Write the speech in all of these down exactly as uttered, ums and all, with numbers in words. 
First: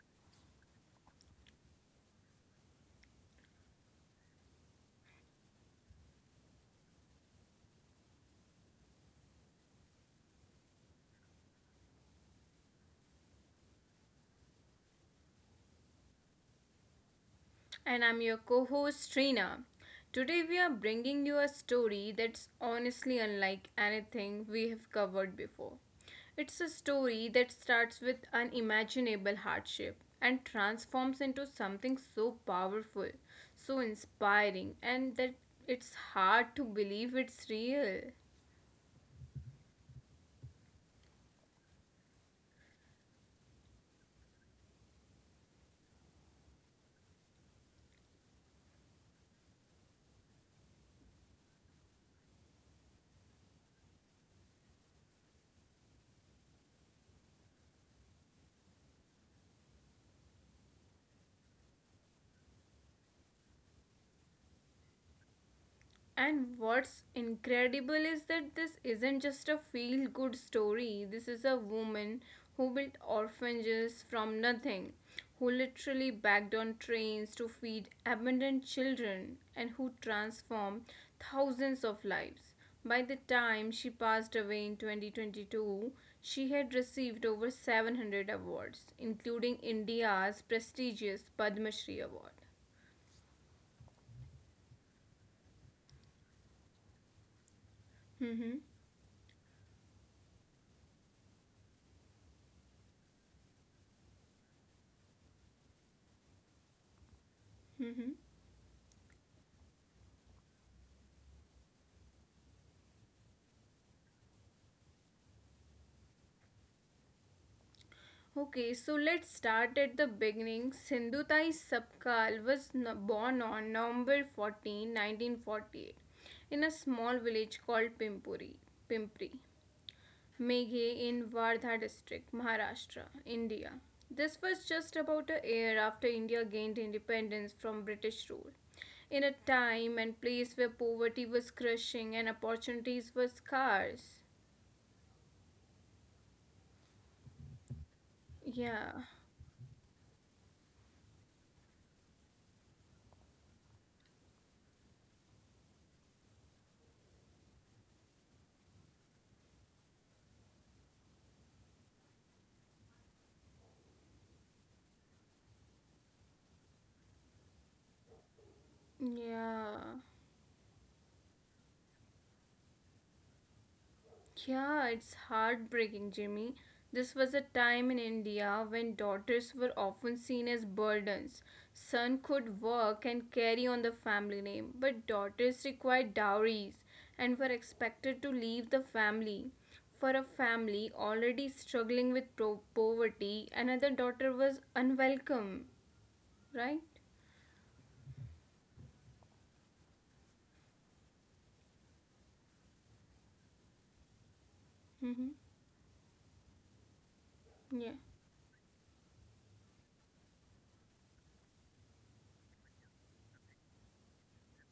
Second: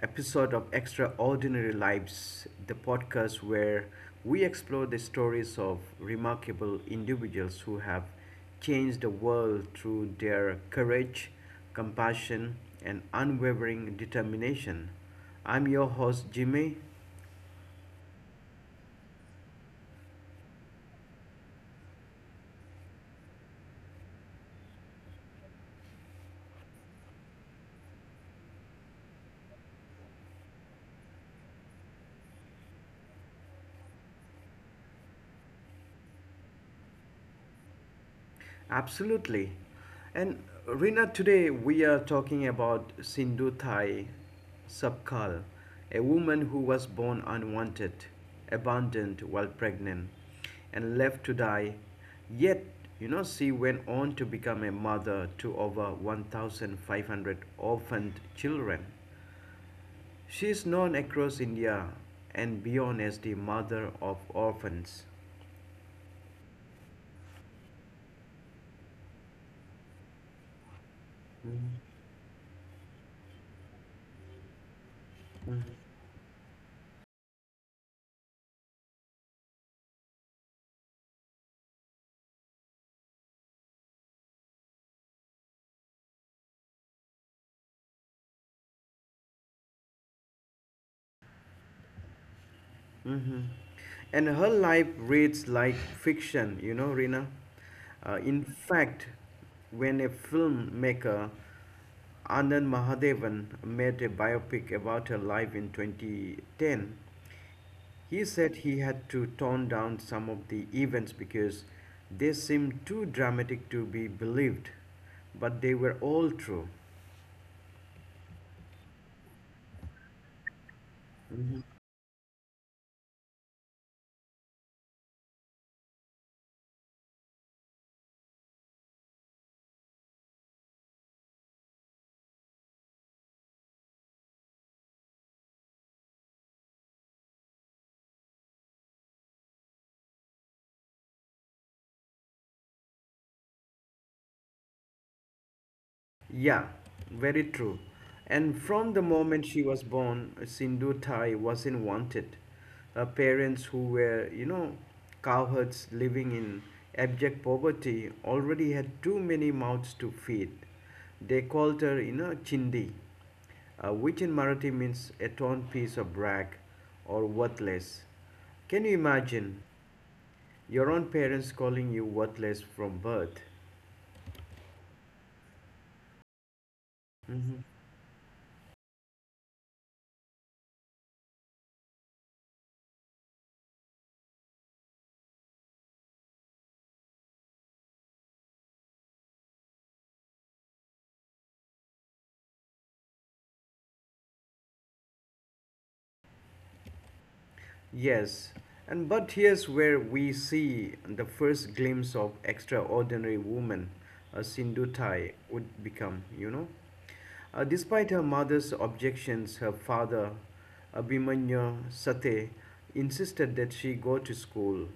episode of Extraordinary Lives, the podcast where we explore the stories of remarkable individuals who have changed the world through their courage, compassion, and unwavering determination. I'm your host, Jimmy. And I'm your co host Trina. Today we are bringing you a story that's honestly unlike anything we have covered before. It's a story that starts with unimaginable hardship and transforms into something so powerful, so inspiring, and that it's hard to believe it's real. Absolutely. And Rina, today we are talking about Sindhu Thai Sapkal, a woman who was born unwanted, abandoned while pregnant, and left to die. Yet, you know, she went on to become a mother to over one thousand five hundred orphaned children. She is known across India and beyond as the mother of orphans. And what's incredible is that this isn't just a feel good story. This is a woman who built orphanages from nothing, who literally bagged on trains to feed abandoned children, and who transformed thousands of lives. By the time she passed away in twenty twenty-two, she had received over seven hundred awards, including India's prestigious Padma Shri Award. Mm-hmm. And her life reads like fiction, you know, Rina. Uh, in Hmm. fact, when a filmmaker, Anand Mahadevan, made a biopic about her life in twenty ten, Hmm. he said he had to tone down some of the events because they seemed too dramatic to be believed, but they were all true. Okay, so let's start at the beginning. Sindhutai Sapkal was born on November fourteenth, nineteen forty-eight, in a small village called Pimpuri, Pimpri, Meghe in Wardha district, Maharashtra, India. This was just about a year after India gained independence from British rule. In a time and place where poverty was crushing and opportunities were scarce. Yeah, very true. And from Yeah, the moment she was born, Sindhu Thai wasn't wanted. Her parents, who were, you know, cowherds living in abject poverty, already had too many mouths to feed. They called her, you know, Chindi, uh, which in Marathi means a torn piece of rag or worthless. Can you imagine yeah. your own parents calling you worthless from birth? Yeah, it's heartbreaking, Jimmy. This was a time in India when daughters were often seen as burdens. Son could work and carry on the family name, but daughters required dowries and were expected to leave the family. For a family already struggling with pro- poverty, another daughter was unwelcome, right? Yes, and but here's where we see the first glimpse of extraordinary woman a Sindhutai Mm-hmm. would become, you know. Uh, despite her Yeah. mother's objections, her father, Abhimanyu Sate, insisted that she go to school.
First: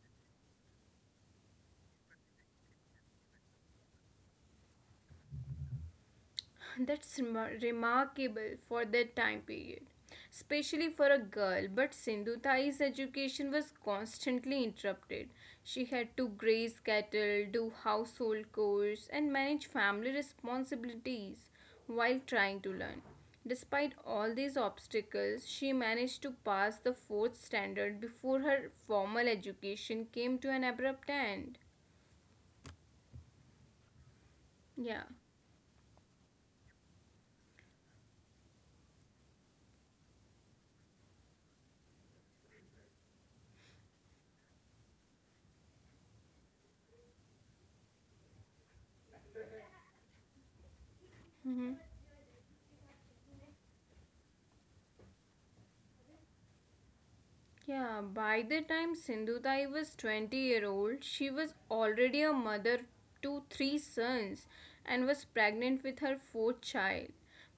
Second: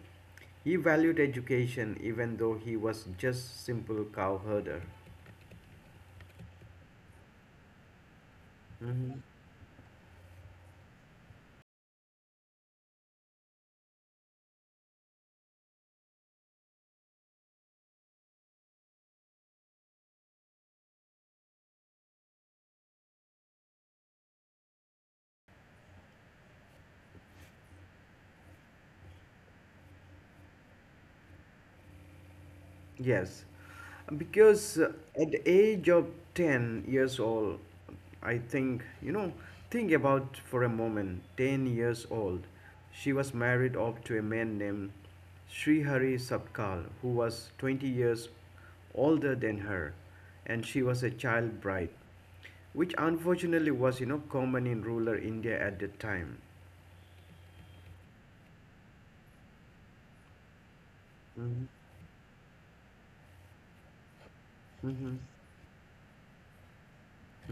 He valued education even though he was just simple cow herder. That's remarkable for that Mm-hmm. time period, especially for a girl. But Sindhutai's education was constantly interrupted. She had to graze cattle, do household chores, and manage family responsibilities while trying to learn. Despite all these obstacles, she managed to pass the fourth standard before her formal education came to an abrupt end. Yes, because uh, Yeah. at the age of ten years old, I think, you know, think about for a moment, ten years old, she was married off to a man named Sri Hari Sapkal, who was twenty years older than her, and she was a child Mhm. bride, which unfortunately was, you know, common in rural India at the time. Yeah, by the time Sindhutai was twenty year old, she was Mm-hmm, already a mother to three sons and was pregnant with her fourth child.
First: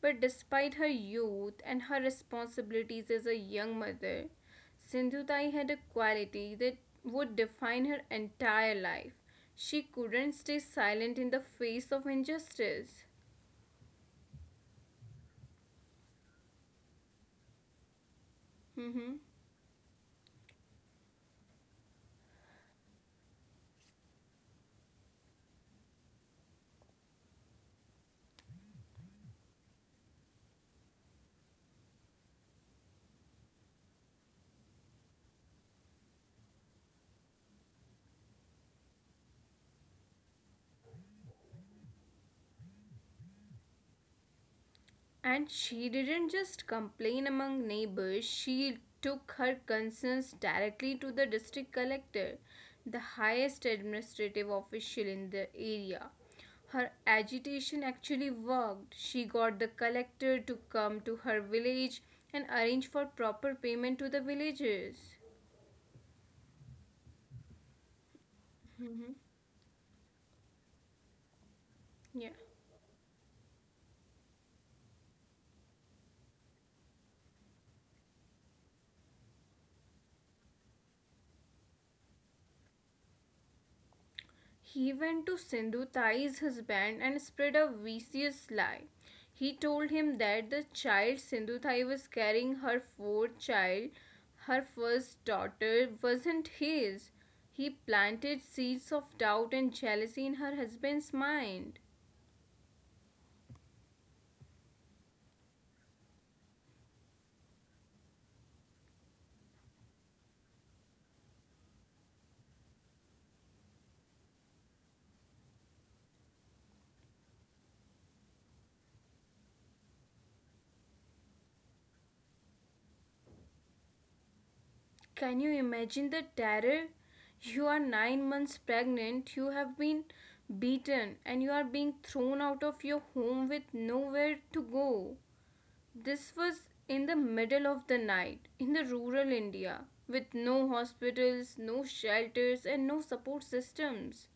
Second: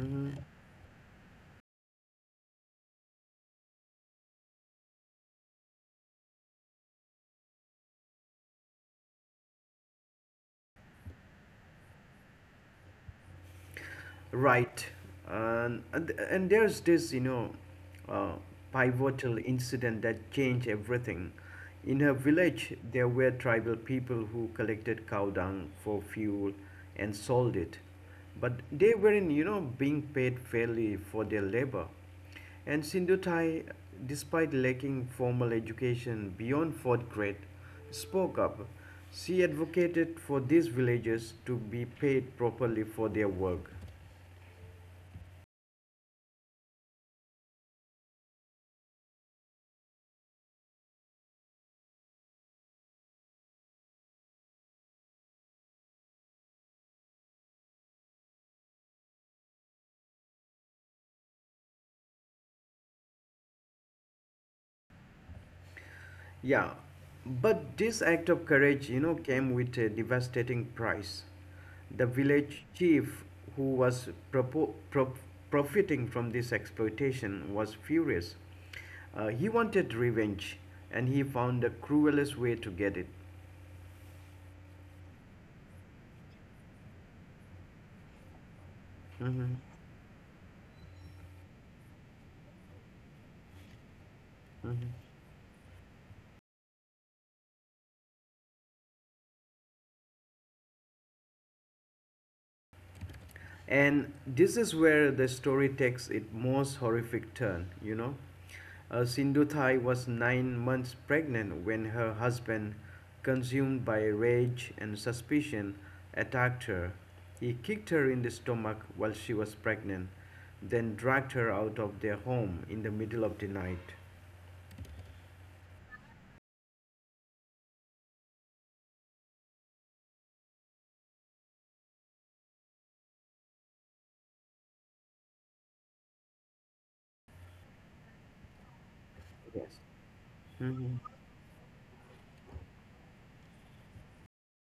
But despite her youth and her responsibilities as a young mother, Sindhutai had a quality that would define her entire life. She couldn't stay silent in the face of injustice. Right. And, and, and there's this, you know, uh, Mm-hmm. pivotal incident that changed everything. In her village, there were tribal people who collected cow dung for fuel and sold it. But they weren't, you know, being paid fairly for their labor. And Sindhutai, despite lacking formal education beyond fourth grade, spoke up. She advocated for these villagers to be paid properly for their work. And she didn't just complain among neighbors, she took her concerns directly to the district collector, the highest administrative official in the area. Her agitation actually worked. She got the collector to come to her village and arrange for proper payment to the villagers. Yeah, but this act of courage, you Mhm. know, came with a devastating price. The Yeah. village chief, who was propo- pro- profiting from this exploitation, was furious. Uh, he wanted revenge, and he found the cruelest way to get it. He went to Sindhu, ties his and spread a vicious lie. He Mm-hmm. told him that the child Sindhuthai was carrying her fourth child, her first daughter, wasn't his. He planted seeds of doubt and jealousy in her husband's mind. And this is where the story takes its most horrific turn, you know. Uh, Sindhu was nine months pregnant when her husband, consumed by rage and suspicion, attacked her. He kicked her in the stomach while she was pregnant, then dragged her out of their home in the middle of the night. Can you imagine the terror? You are nine months pregnant, you have been beaten, and you are being thrown out of your home with nowhere to go. This was in the middle of the night in the rural Yes. India with no hospitals, no shelters, and no support systems.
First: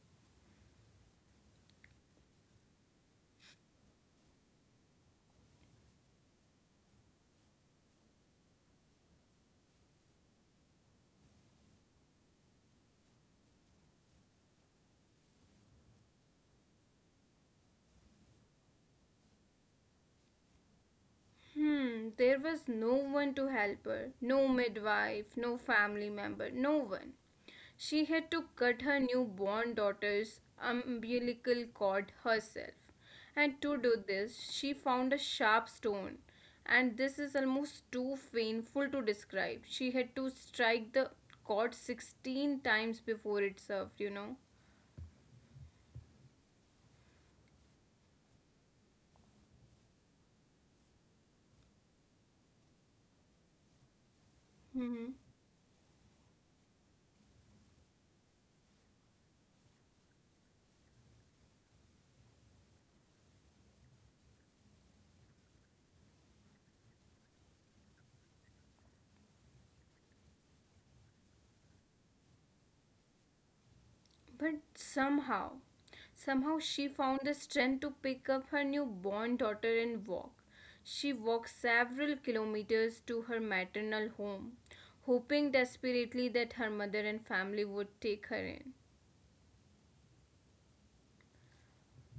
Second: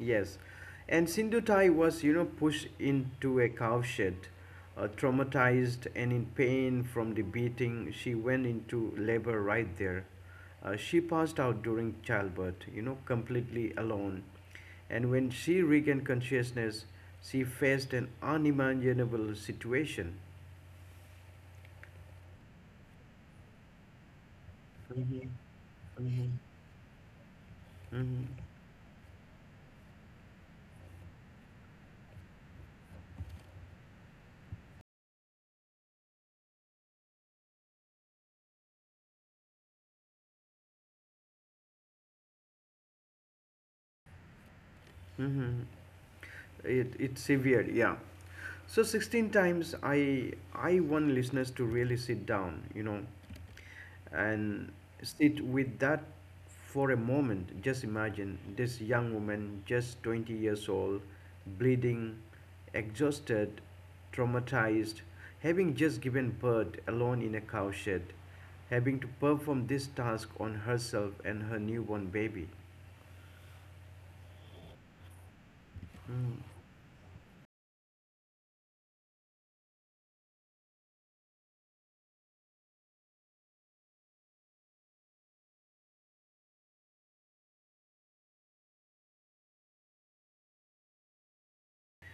Yes, and Sindhutai was, you know, pushed into a cowshed. Uh, traumatized and in pain from the beating, she went into labor right there. Uh, she passed out during childbirth, you know, completely alone. And when she regained consciousness, she faced an unimaginable situation. Hmm, there was no one to help her, no Mm-hmm. midwife, no Mm-hmm. family member, no one. Mm-hmm. She had to cut her newborn daughter's umbilical cord herself. And to do this, she found a sharp stone. And this is almost too painful to describe. She had to strike the cord sixteen times before it served, you know. Mm-hmm. it it's severe, yeah. So sixteen times, i i want listeners to really sit down, you know and sit with that for a moment. Just imagine this young woman, just twenty years old, bleeding, exhausted, traumatized, having just given birth alone in a cowshed, having to perform this task on herself and her newborn baby. But somehow, somehow she found the strength to pick up her newborn daughter and walk. She walked several kilometers to her maternal home, hoping desperately that her mother and family would take her in.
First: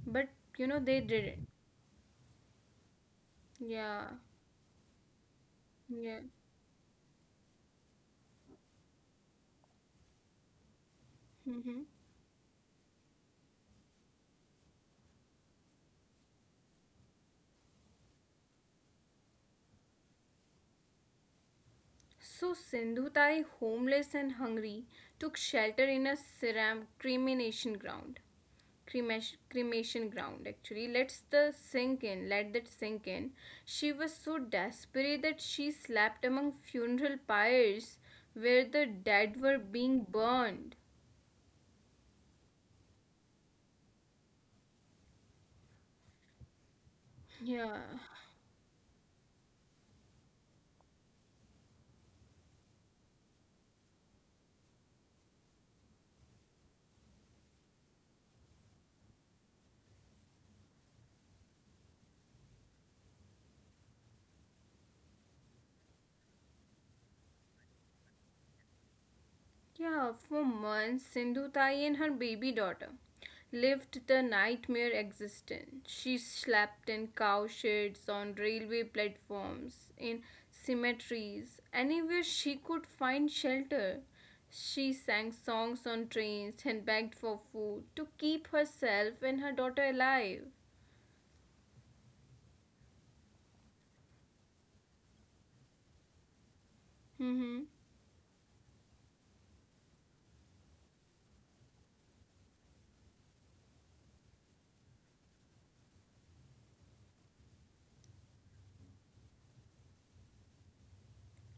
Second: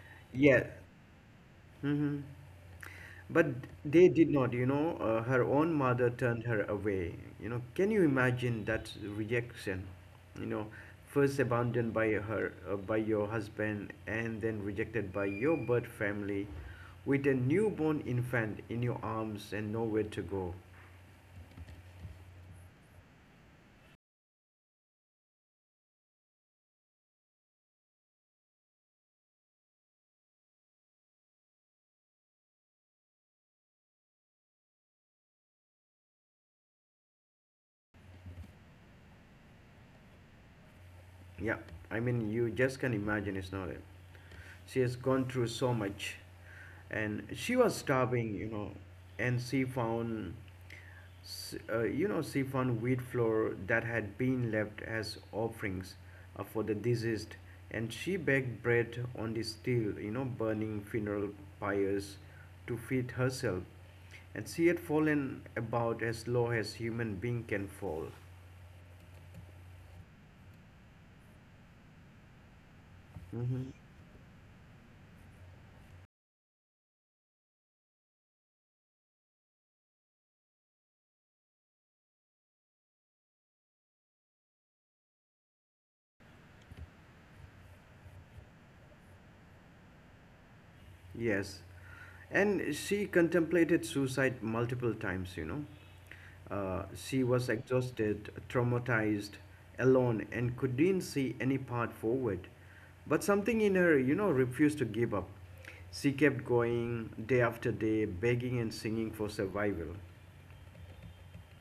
But Yeah. you know, they didn't. Hmm. But they Yeah, did not, you know. Uh, her own mother yeah. turned her away. You know, can you imagine that rejection? You know, First Mm-hmm. abandoned by her, uh, by your husband, and then rejected by your birth family, with a newborn infant in your arms and nowhere to go. So Sindhutai, homeless and hungry, took shelter in a ceram- cremation ground. cremation, cremation ground. Actually, let's the sink in let that sink in. She was so desperate that she slept among funeral pyres where the dead were being burned. Yeah, I mean, you just can imagine. It's not it. She has gone through so much, and she Yeah. was starving, you know, and she found S- uh, you know, siphon wheat flour that had been left as offerings uh, for the deceased, and she baked bread on the steel, you know, burning funeral pyres to feed herself. And she had fallen about as low as human being can fall. Yeah, for months, Sindhutai and her baby daughter Hmm. lived the nightmare existence. She slept in cow sheds, on railway platforms, in cemeteries, anywhere she could find shelter. She sang songs on trains and begged for food to keep herself and her daughter alive. Yes, and she contemplated suicide multiple times, you know. Uh, she was Mm-hmm. exhausted, traumatized, alone, and couldn't see any path forward. But something in her, you know, refused to give up. She kept going day after day, begging and singing for survival.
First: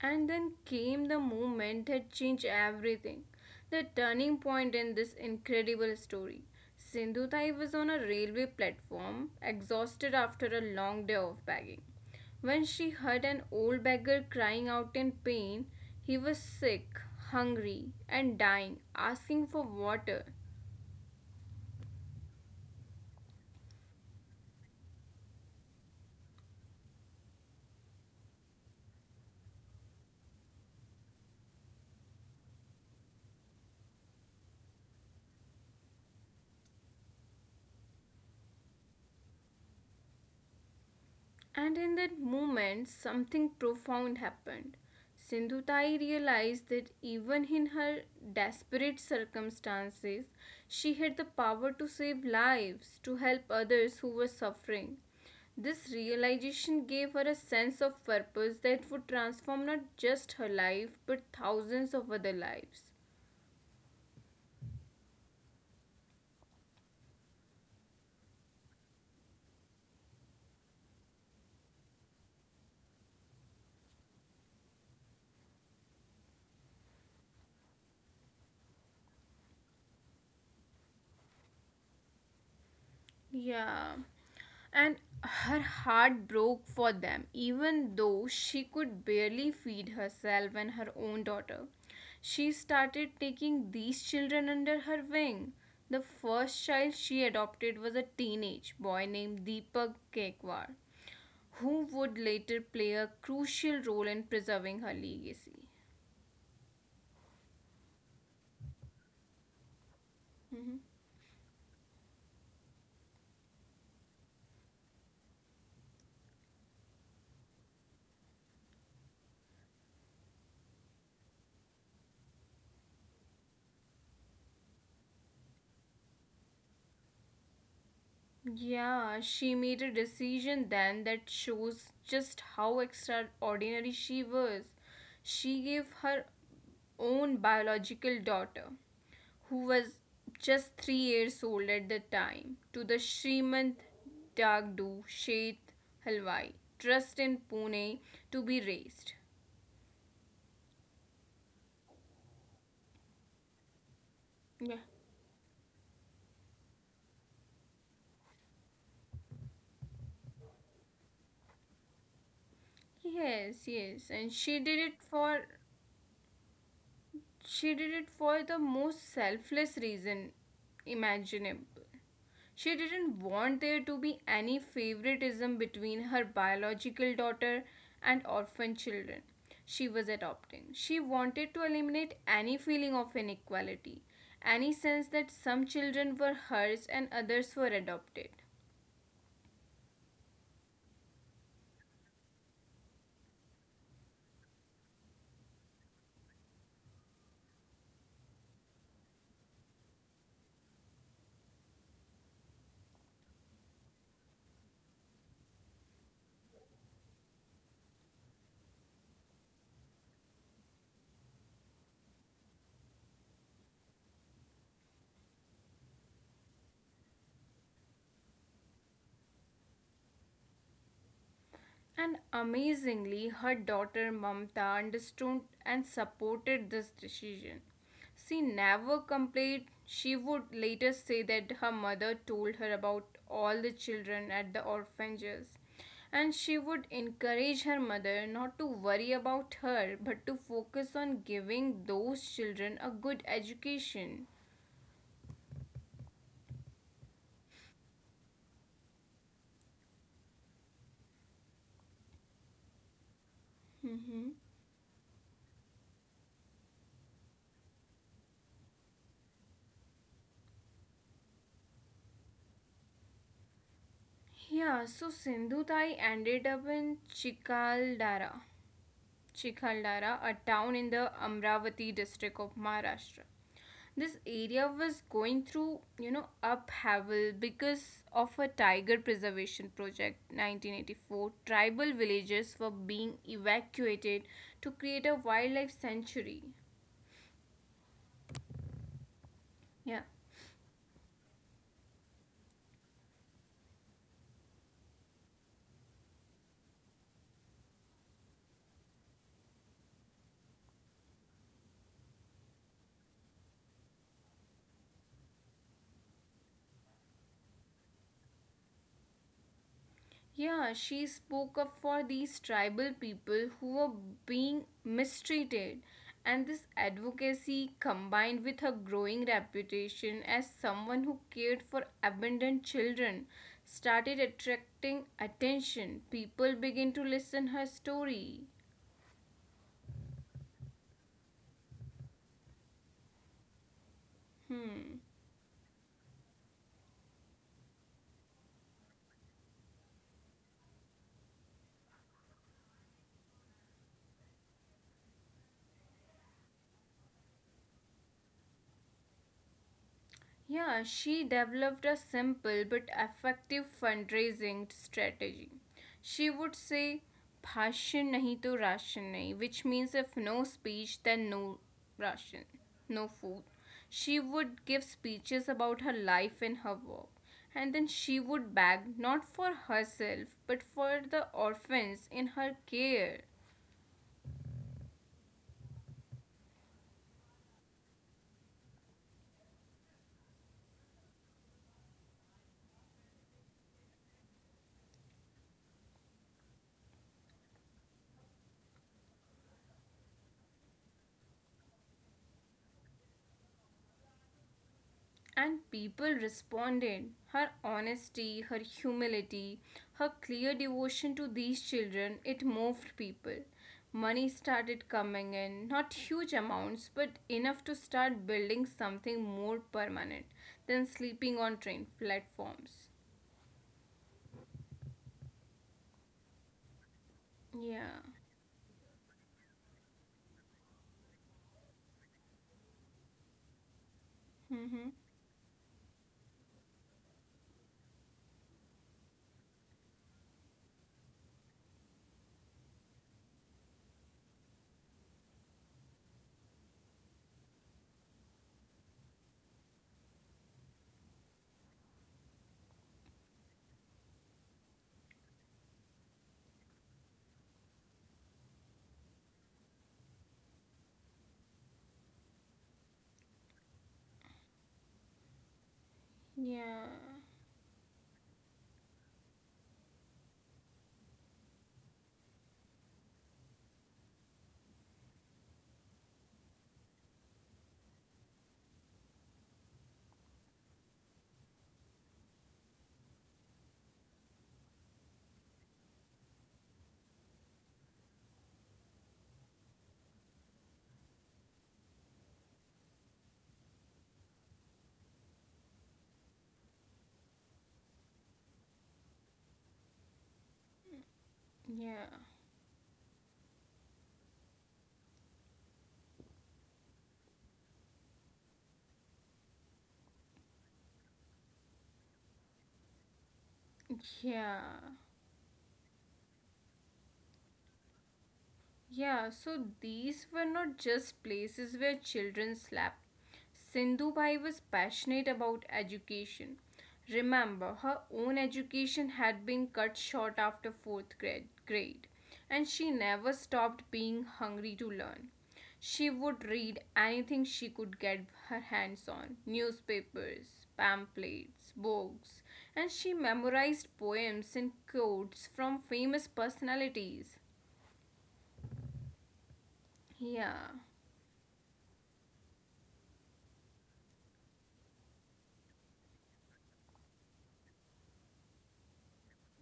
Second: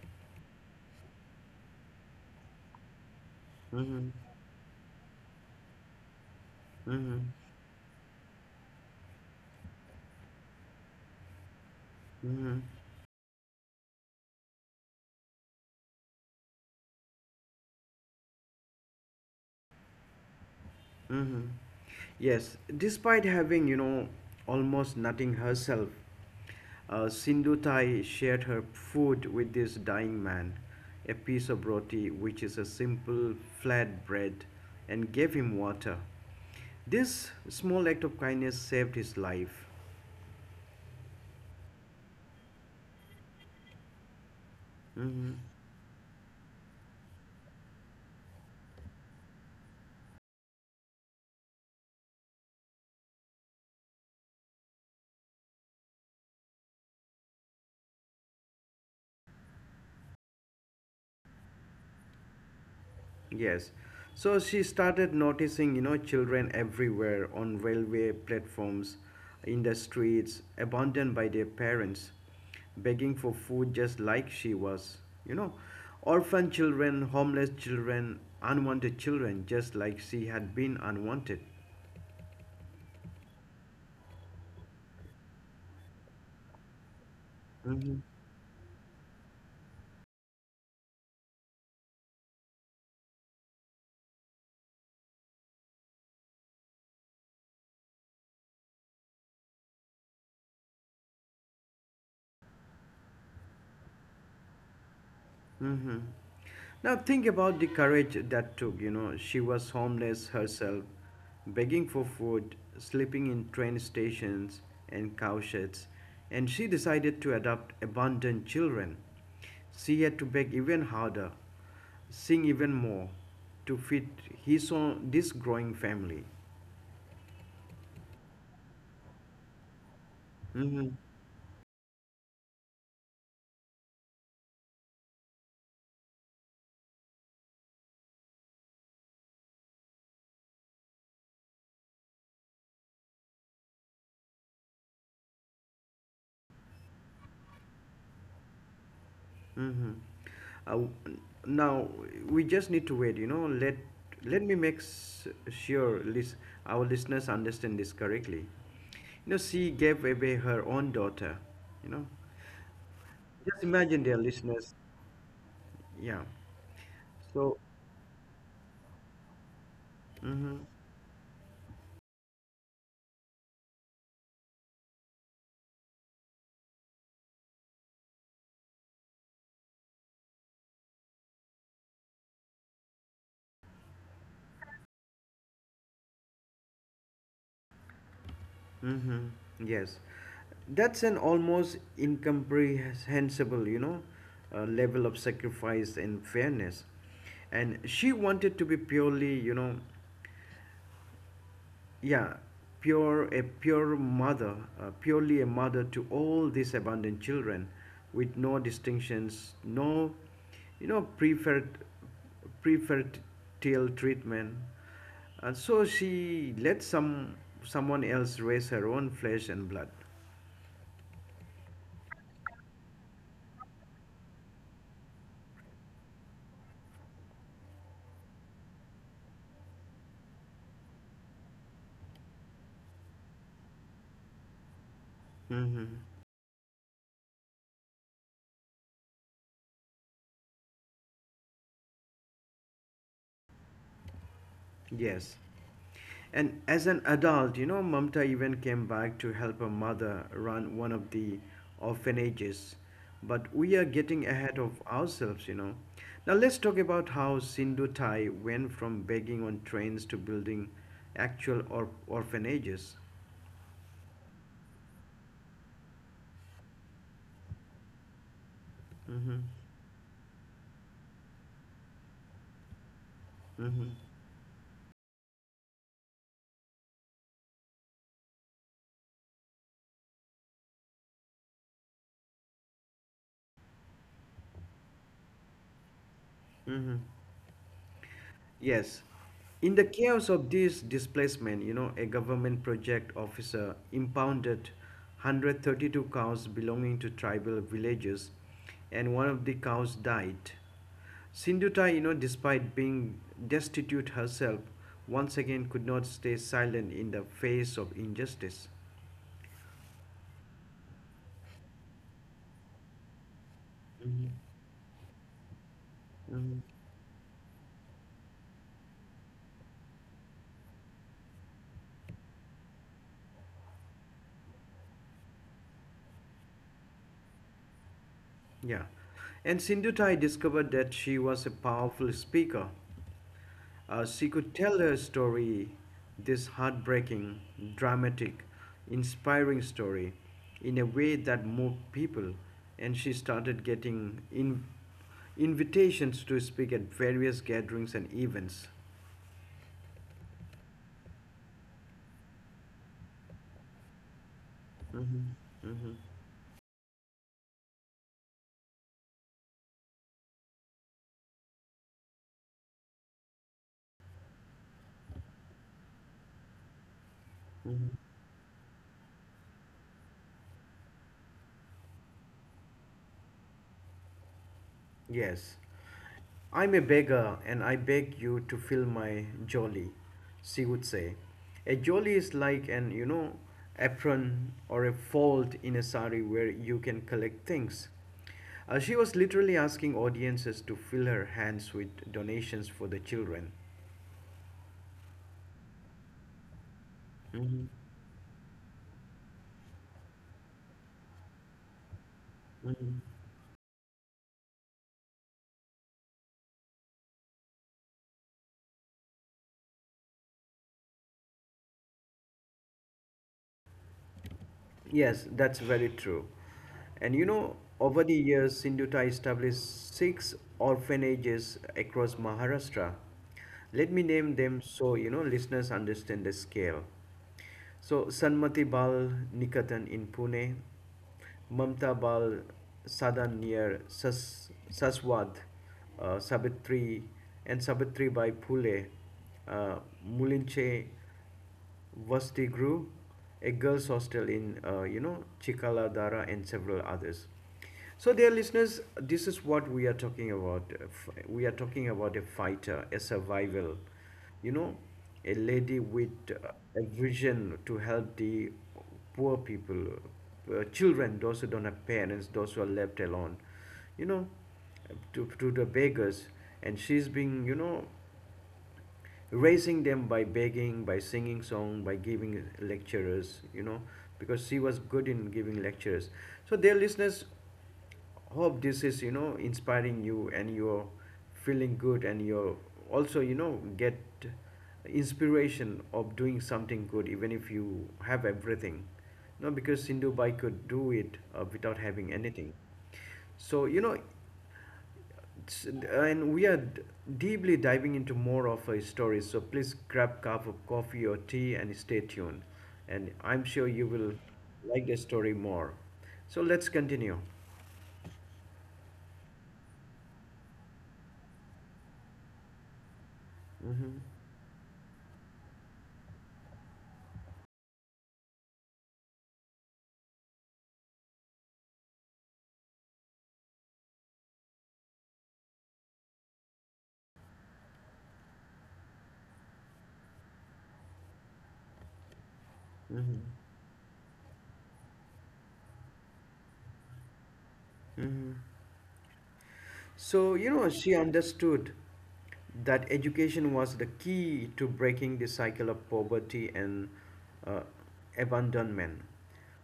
And then came the moment that changed everything. The Mm-hmm. turning point in this incredible story. Mm-hmm. Sindhu Thai was on a railway platform, exhausted after a long day of begging. Mm-hmm. When she heard an old beggar crying out in pain, he was sick, hungry, and dying, asking for water. Mm-hmm. Yes, despite having, you know, almost nothing herself, uh, Sindhu Thai shared her food with this dying man, a piece of roti, which is a simple flat bread, and gave him water. This small act of kindness saved his life. And in that moment, something profound happened. Mhm. Sindhutai realized that even in her desperate circumstances, she had the power to save lives, to help others who were suffering. This realization gave her a sense of purpose that would transform not just her life but thousands of other lives. Yes. So she started noticing, you know, children everywhere on railway platforms, in the streets, abandoned by their parents, begging for food just like she was, you know. Orphan children, homeless children, unwanted children, just like she had been unwanted. Yeah. And her heart broke for them, even Mm-hmm. though she could barely feed herself and her own daughter. She started taking these children under her wing. The first child she adopted was a teenage boy named Deepak Kekwar, who would later play a crucial role in preserving her legacy. Mm-hmm. Now think about the courage that took, you know, she was homeless Mm-hmm. herself, begging for food, sleeping in train stations and cowsheds, and she decided to adopt abandoned children. She had to beg even harder, sing even more to feed his own this growing family. Yeah, she made a decision then that Mm-hmm. shows just how extraordinary she was. She gave her own biological daughter, who was just three years old at the time, to the Srimant Dagdu Sheth Halwai Trust in Pune to be raised. Mm-hmm. Uh, Now we just need to wait. You know, let let Yeah. me make s- sure lis- our listeners understand this correctly. You know, she gave away her own daughter. You know, Yes, yes, just and imagine, she their did it listeners. for Yeah. she did it So, for the most selfless reason mm-hmm, imaginable. She didn't want there to be any favoritism between her biological daughter and orphan children she was adopting. She wanted to eliminate any feeling of inequality, any sense that some children were hers and others were adopted. mm-hmm, yes, that's an almost incomprehensible, you know, uh, level of sacrifice and fairness. And she wanted to be purely, you know, yeah, pure, a pure mother, uh, purely a mother to all these abandoned children, with no distinctions, no, you know preferred preferential treatment, and so she let some someone else raise her own flesh and blood. And amazingly, her daughter Mamta understood and supported this decision. She never complained. She would later say that her mother told her about all the children at the orphanages. And she Hmm. would encourage her mother not to worry about her but to focus on giving those children a good education. Yes. And as an adult, you know, Mamta even came back to help her mother run one of the orphanages. But we are Hmm. getting ahead of ourselves, you know. Now let's talk about how Sindhu Thai went from begging on trains to building actual or- orphanages. Yeah, so Sindhu Thai ended up in Chikaldara, Mm-hmm. Chikhalara, a town in the Amravati district of Maharashtra. Mm-hmm. This area was going through, you know, upheaval because of a tiger preservation project nineteen eighty-four. Tribal villages were being evacuated to create a wildlife sanctuary. Yes. In the Yeah. chaos of this displacement, you know, a government project officer impounded one hundred thirty-two cows belonging to tribal villages, and one of the cows died. Sindhuta, you know, despite being destitute herself, once again could not stay silent in the face of injustice. Yeah, she spoke up for these tribal people who were Mhm. being mistreated. And this Mhm. advocacy, combined with her growing reputation as someone who cared for abandoned children, started attracting attention. People began to listen her story. Yeah. And Sindhutai discovered that she was a powerful speaker. Uh, she could Hmm. tell a story, this heartbreaking, dramatic, inspiring story, in a way that moved people. And she started getting in- invitations to speak at various gatherings and events. Yeah, she developed a simple but effective fundraising Mhm. strategy. Mhm. She would say, Bhashan nahi to ration nahi, which means if no speech, then no ration, no food. She would give speeches about her life and her work. And then she would beg not for herself but for the orphans in her care. Yes, I'm a beggar and I beg you to fill my jolly, she would say. A jolly is like an, you know, apron or a fold in a sari where you can collect things. Uh, she was literally asking audiences to fill her hands with donations for the children. And people responded. Her Mhm, honesty, her humility, her clear devotion to these children, it moved mhm. people. Money started coming in, not huge amounts, but enough to start building something more permanent than sleeping on train platforms. Yes, that's very true. And you know, Yeah. over the years, Sindhuta established six orphanages across Maharashtra. Let me name them Mm-hmm. so you know listeners understand the scale. So Sanmati Bal Nikatan in Pune, Mamta Bal Sadan near Sas- Saswad, uh, Savitri and Sabitri by Phule, uh, Mulinche Vasti Gru, a girls' hostel in, uh, you know, Chikaladara and several others. So, dear listeners, this is what we are talking about. We are talking about a fighter, a survival, you know, a lady with uh, Yeah. a vision to help the poor people, uh, children, those who don't have parents, those who are left alone, you know, to, to the beggars. And she's being, you know, raising them by begging, by singing song, by giving lectures, you know, because she was good in giving lectures. So dear listeners, hope this is, you know, inspiring you and you're feeling good and you're also, you know, get inspiration of doing something good even if you have everything. No, because Sindhubai could do it uh, without Yeah. having anything. So, you know, it's- and we are d- deeply diving into more of her stories, so please grab a cup of coffee or tea and stay tuned, and I'm sure you will Yeah. like the story more. So let's continue. Yeah, so these were not just places where children slept. Sindhubhai was passionate about education. Remember, her own education had been cut short after fourth grade, grade, and she never stopped being hungry to learn. She would read anything she could get her hands on newspapers, pamphlets, books, and she memorized poems and quotes from famous personalities. Hmm. So, Yeah. you know, she understood that education was the key to breaking the cycle of poverty and uh, abandonment.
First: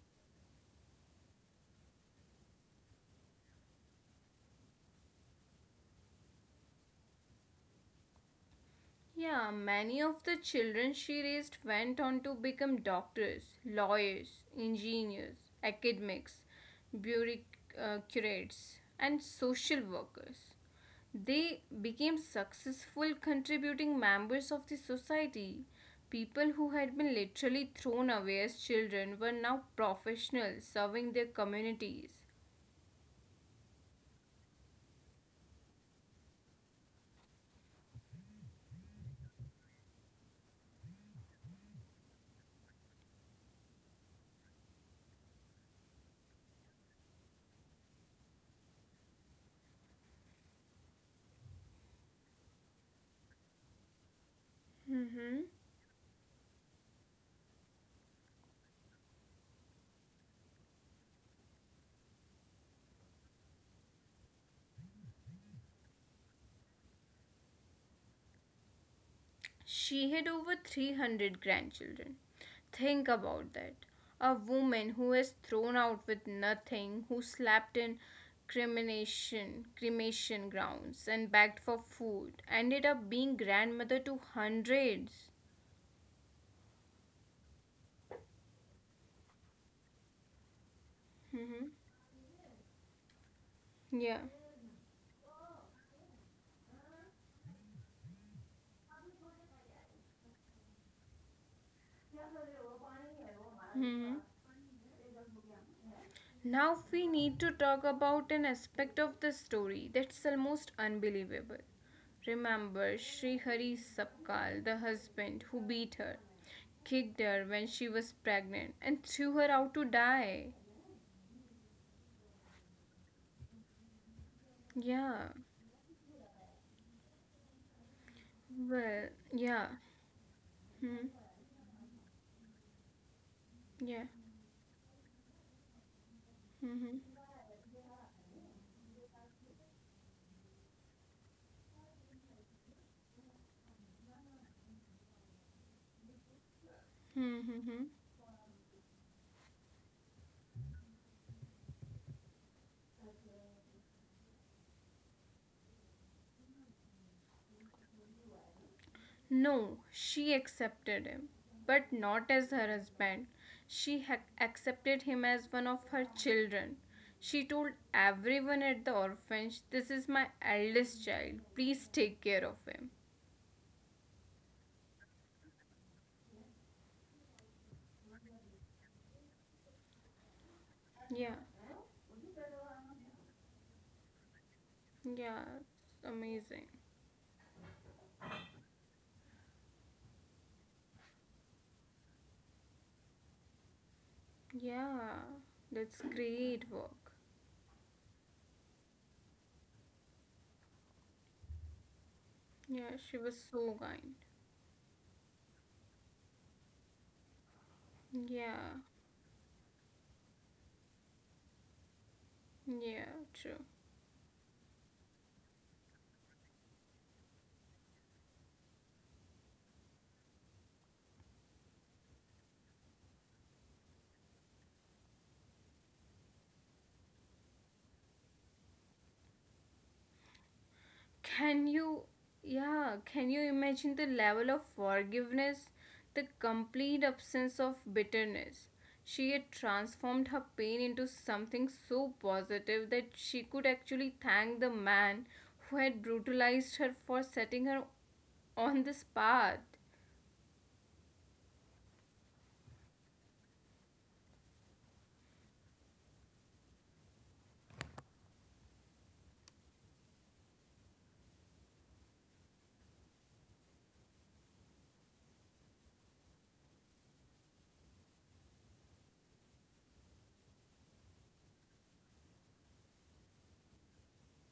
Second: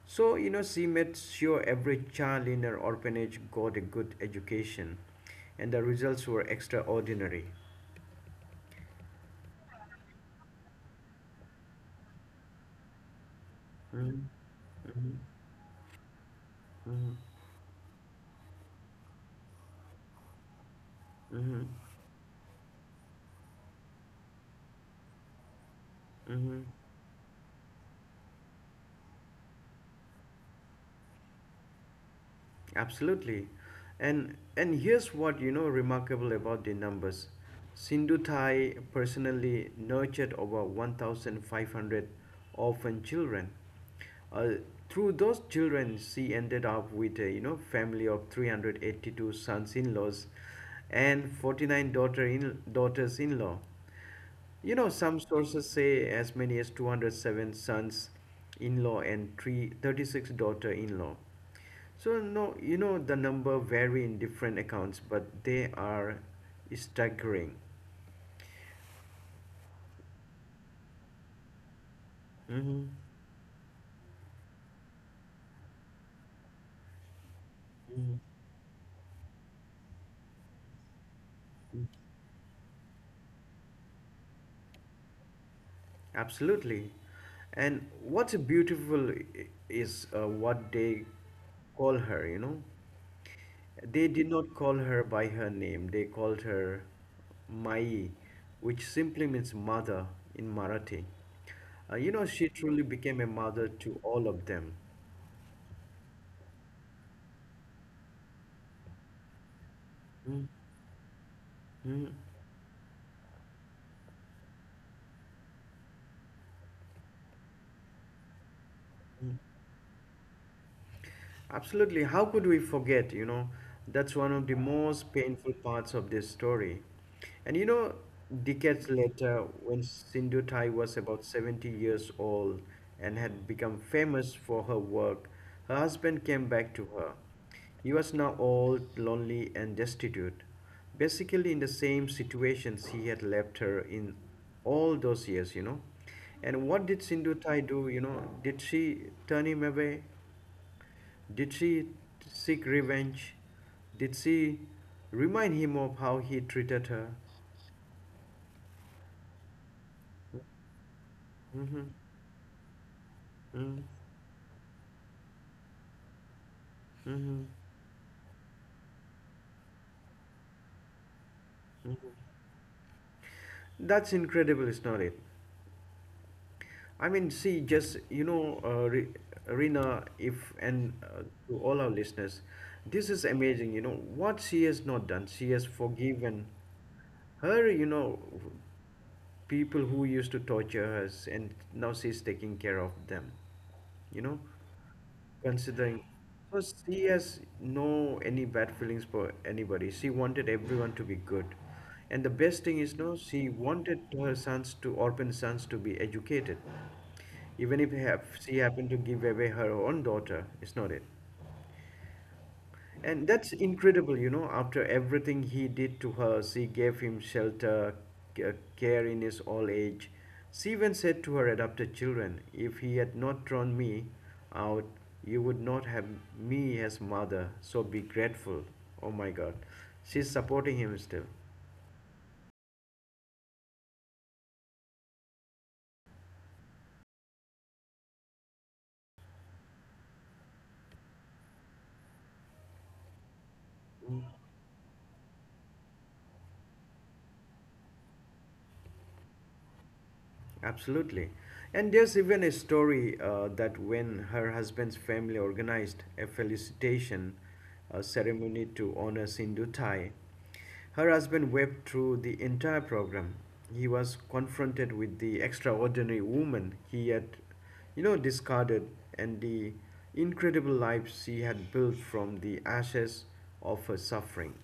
So, you know, she made sure every child in her orphanage got a good education, and the results were extraordinary. Yeah, many of the children she raised went on to become doctors, Mhm, lawyers, mhm, engineers, academics, mhm, bureaucrats, and social workers. mhm, They became successful contributing members of the society. mhm. People who had been literally thrown away as children were now professionals serving their communities. Absolutely. And and here's what you know remarkable about the numbers. Sindhu Thai personally nurtured over one thousand five hundred orphan children. Uh, Through those children she ended up with a you know family of three hundred eighty-two sons-in-laws and forty-nine daughter-in daughters-in-law. You know some Mm-hmm. sources say as many as two hundred seven sons-in-law and three hundred thirty-six daughter-in-law. So no, you know the number vary in different accounts, but they are staggering. She had over three hundred grandchildren. Hmm. Think about that. A woman who is thrown out with nothing, who slept in Mhm. cremation, cremation grounds and begged for Mhm. food, ended up being grandmother to hundreds. Absolutely. And what's beautiful i- is uh, what they Mm-hmm. call her, you know. Yeah. They did not call her by her name, they called her Mai, which simply means mother in Marathi. Uh, you know, she truly became a mother to Hmm. all of them. Now we need to talk about an aspect of the story that's Mhm. almost unbelievable. Mhm. Remember Sri Hari Sapkal, the husband who beat her, kicked her when she was pregnant, and threw her out to die. Absolutely. How could we forget? You know, that's one of the most Yeah. painful parts of this story. And you know, decades Well, later, yeah. when Sindhu Thai Hmm. was about seventy years old and had become Yeah. famous for her work, her husband came back to Mm-hmm. her. He was now old, lonely, and destitute, basically in the same situations he had left her in all those years, you know. And what did Hmm. Sindhu Hmm. Thai Hmm. do? You know, did she turn him away? Did she seek revenge? Did she remind him of how he treated her? No, she accepted him, but Mm-hmm. not as her husband. She Mm-hmm. ha- accepted him as one of her children. She Mm-hmm. told everyone at the orphanage, This is my eldest child. Please take care of him. That's incredible, isn't it? I mean, see, just you know, uh, Re- Rina, if and uh, Yeah, to all our listeners, this is amazing. You know what she has not done. yeah, She has it's forgiven amazing. her. You know, people who used to torture her, and now she's taking care of them. You know. Yeah, that's Considering. great So she work. has no any bad feelings for anybody. She wanted everyone to be good. And the best thing Yeah, is she no, was she so wanted kind. her sons to orphan sons to be educated. Even if hap- she Yeah, happened to give away her own daughter, it's not it. yeah, And that's true. incredible, you know. After everything he did to her, she gave him shelter, c- uh, care in his old age. She even said to her adopted children, "If he had not drawn me out, you would not have me as mother, so be grateful." Oh my god. She's supporting him still. Can you, yeah, can you imagine the level of forgiveness, the complete absence of bitterness? She had transformed her pain into something so positive that she could actually thank the man who had brutalized her for setting her on this path. Absolutely. And there's even a story uh, that when her husband's family organized a felicitation uh, ceremony to honor Sindhu Thai, her husband wept through the entire program. He was confronted with the extraordinary woman he had, you know, discarded and the incredible life she had built from the ashes of her suffering.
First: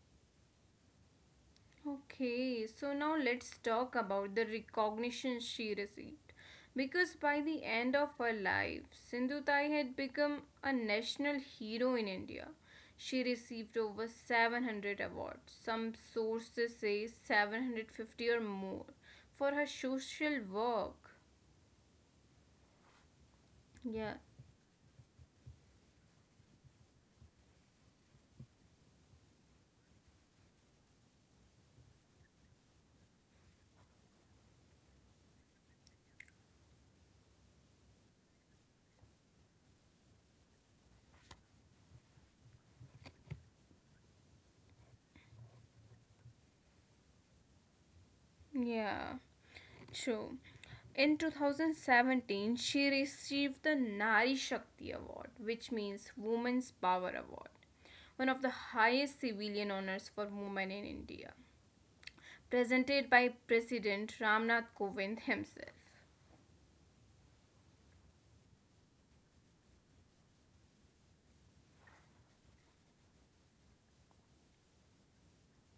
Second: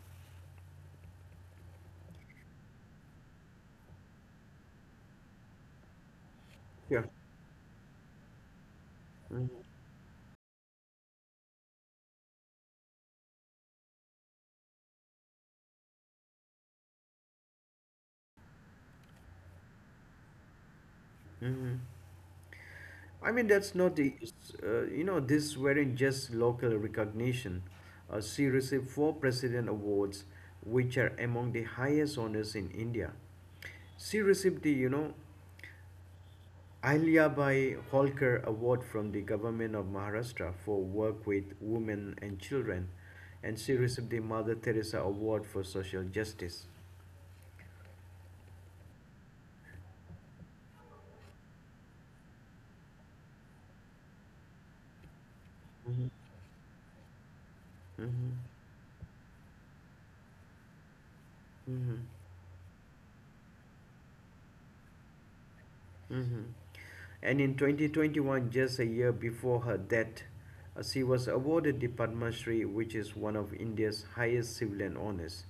Okay, so now let's talk about the recognition she received. Yeah. Because by the end of her life, Sindhutai had become a national hero in India. She received over seven hundred awards, some sources say seven hundred fifty or more, for her social work. I mean, that's not Yeah, the, uh, you know, this weren't just local recognition. Uh, she received four president awards, which are among the highest honors in India. She received the, you know, Ahilyabai Holkar Award from the government of Maharashtra for work with women and children, and she received the Mother Teresa Award for social justice. yeah, true. In twenty seventeen, she received the Nari Shakti Award, which means Mhm. Women's Power Award, one of Mm-hmm. the highest civilian honors for women in India, Mm-hmm. presented by President Ramnath Kovind himself. Mm-hmm. And in twenty twenty-one, just a year before her death, uh, she was awarded the Padma Shri, which is one of India's highest civilian honors.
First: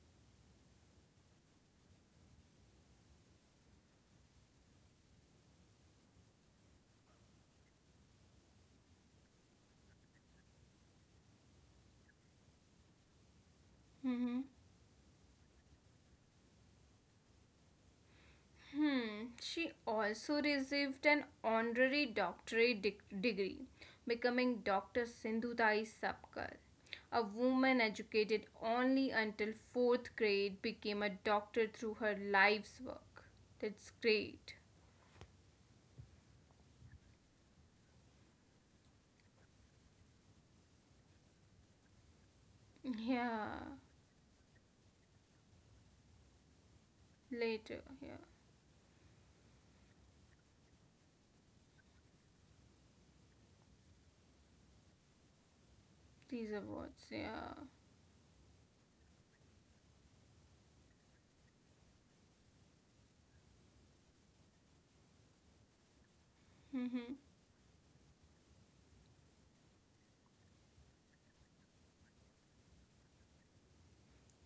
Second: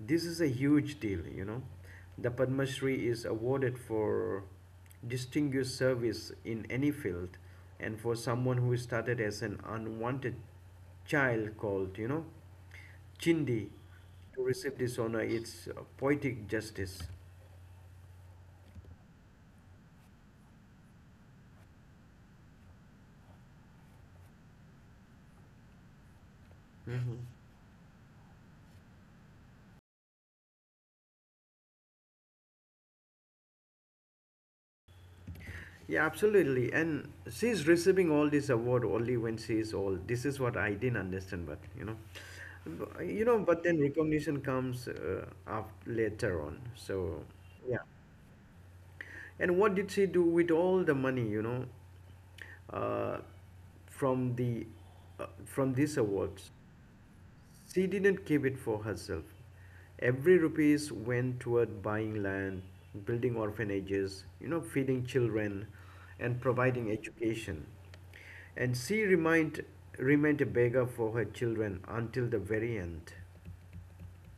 This is a huge deal, you know. The Padma Shri is awarded for distinguished service in any field and for someone who started as an unwanted child called, you know, Chindi. Mm-hmm. To receive this honor, it's uh, poetic justice. Hmm, she also received an honorary doctorate dig- degree, becoming Doctor Sindhutai Sapkar. A woman educated only until fourth grade became a doctor through her life's work. That's great. Yeah, absolutely. And she's receiving all this award only when she is old. This is what I didn't understand, but you know, B- you Yeah, know. But then recognition comes uh, up later on. So later, yeah. yeah. And what did she do with all the money? You know, uh, from the uh, from these These awards. awards, yeah. She didn't keep it for herself. Every rupees went toward buying land, building orphanages, you know, feeding children, and providing Mm-hmm. education. And she remained remained a beggar for her children until the very end.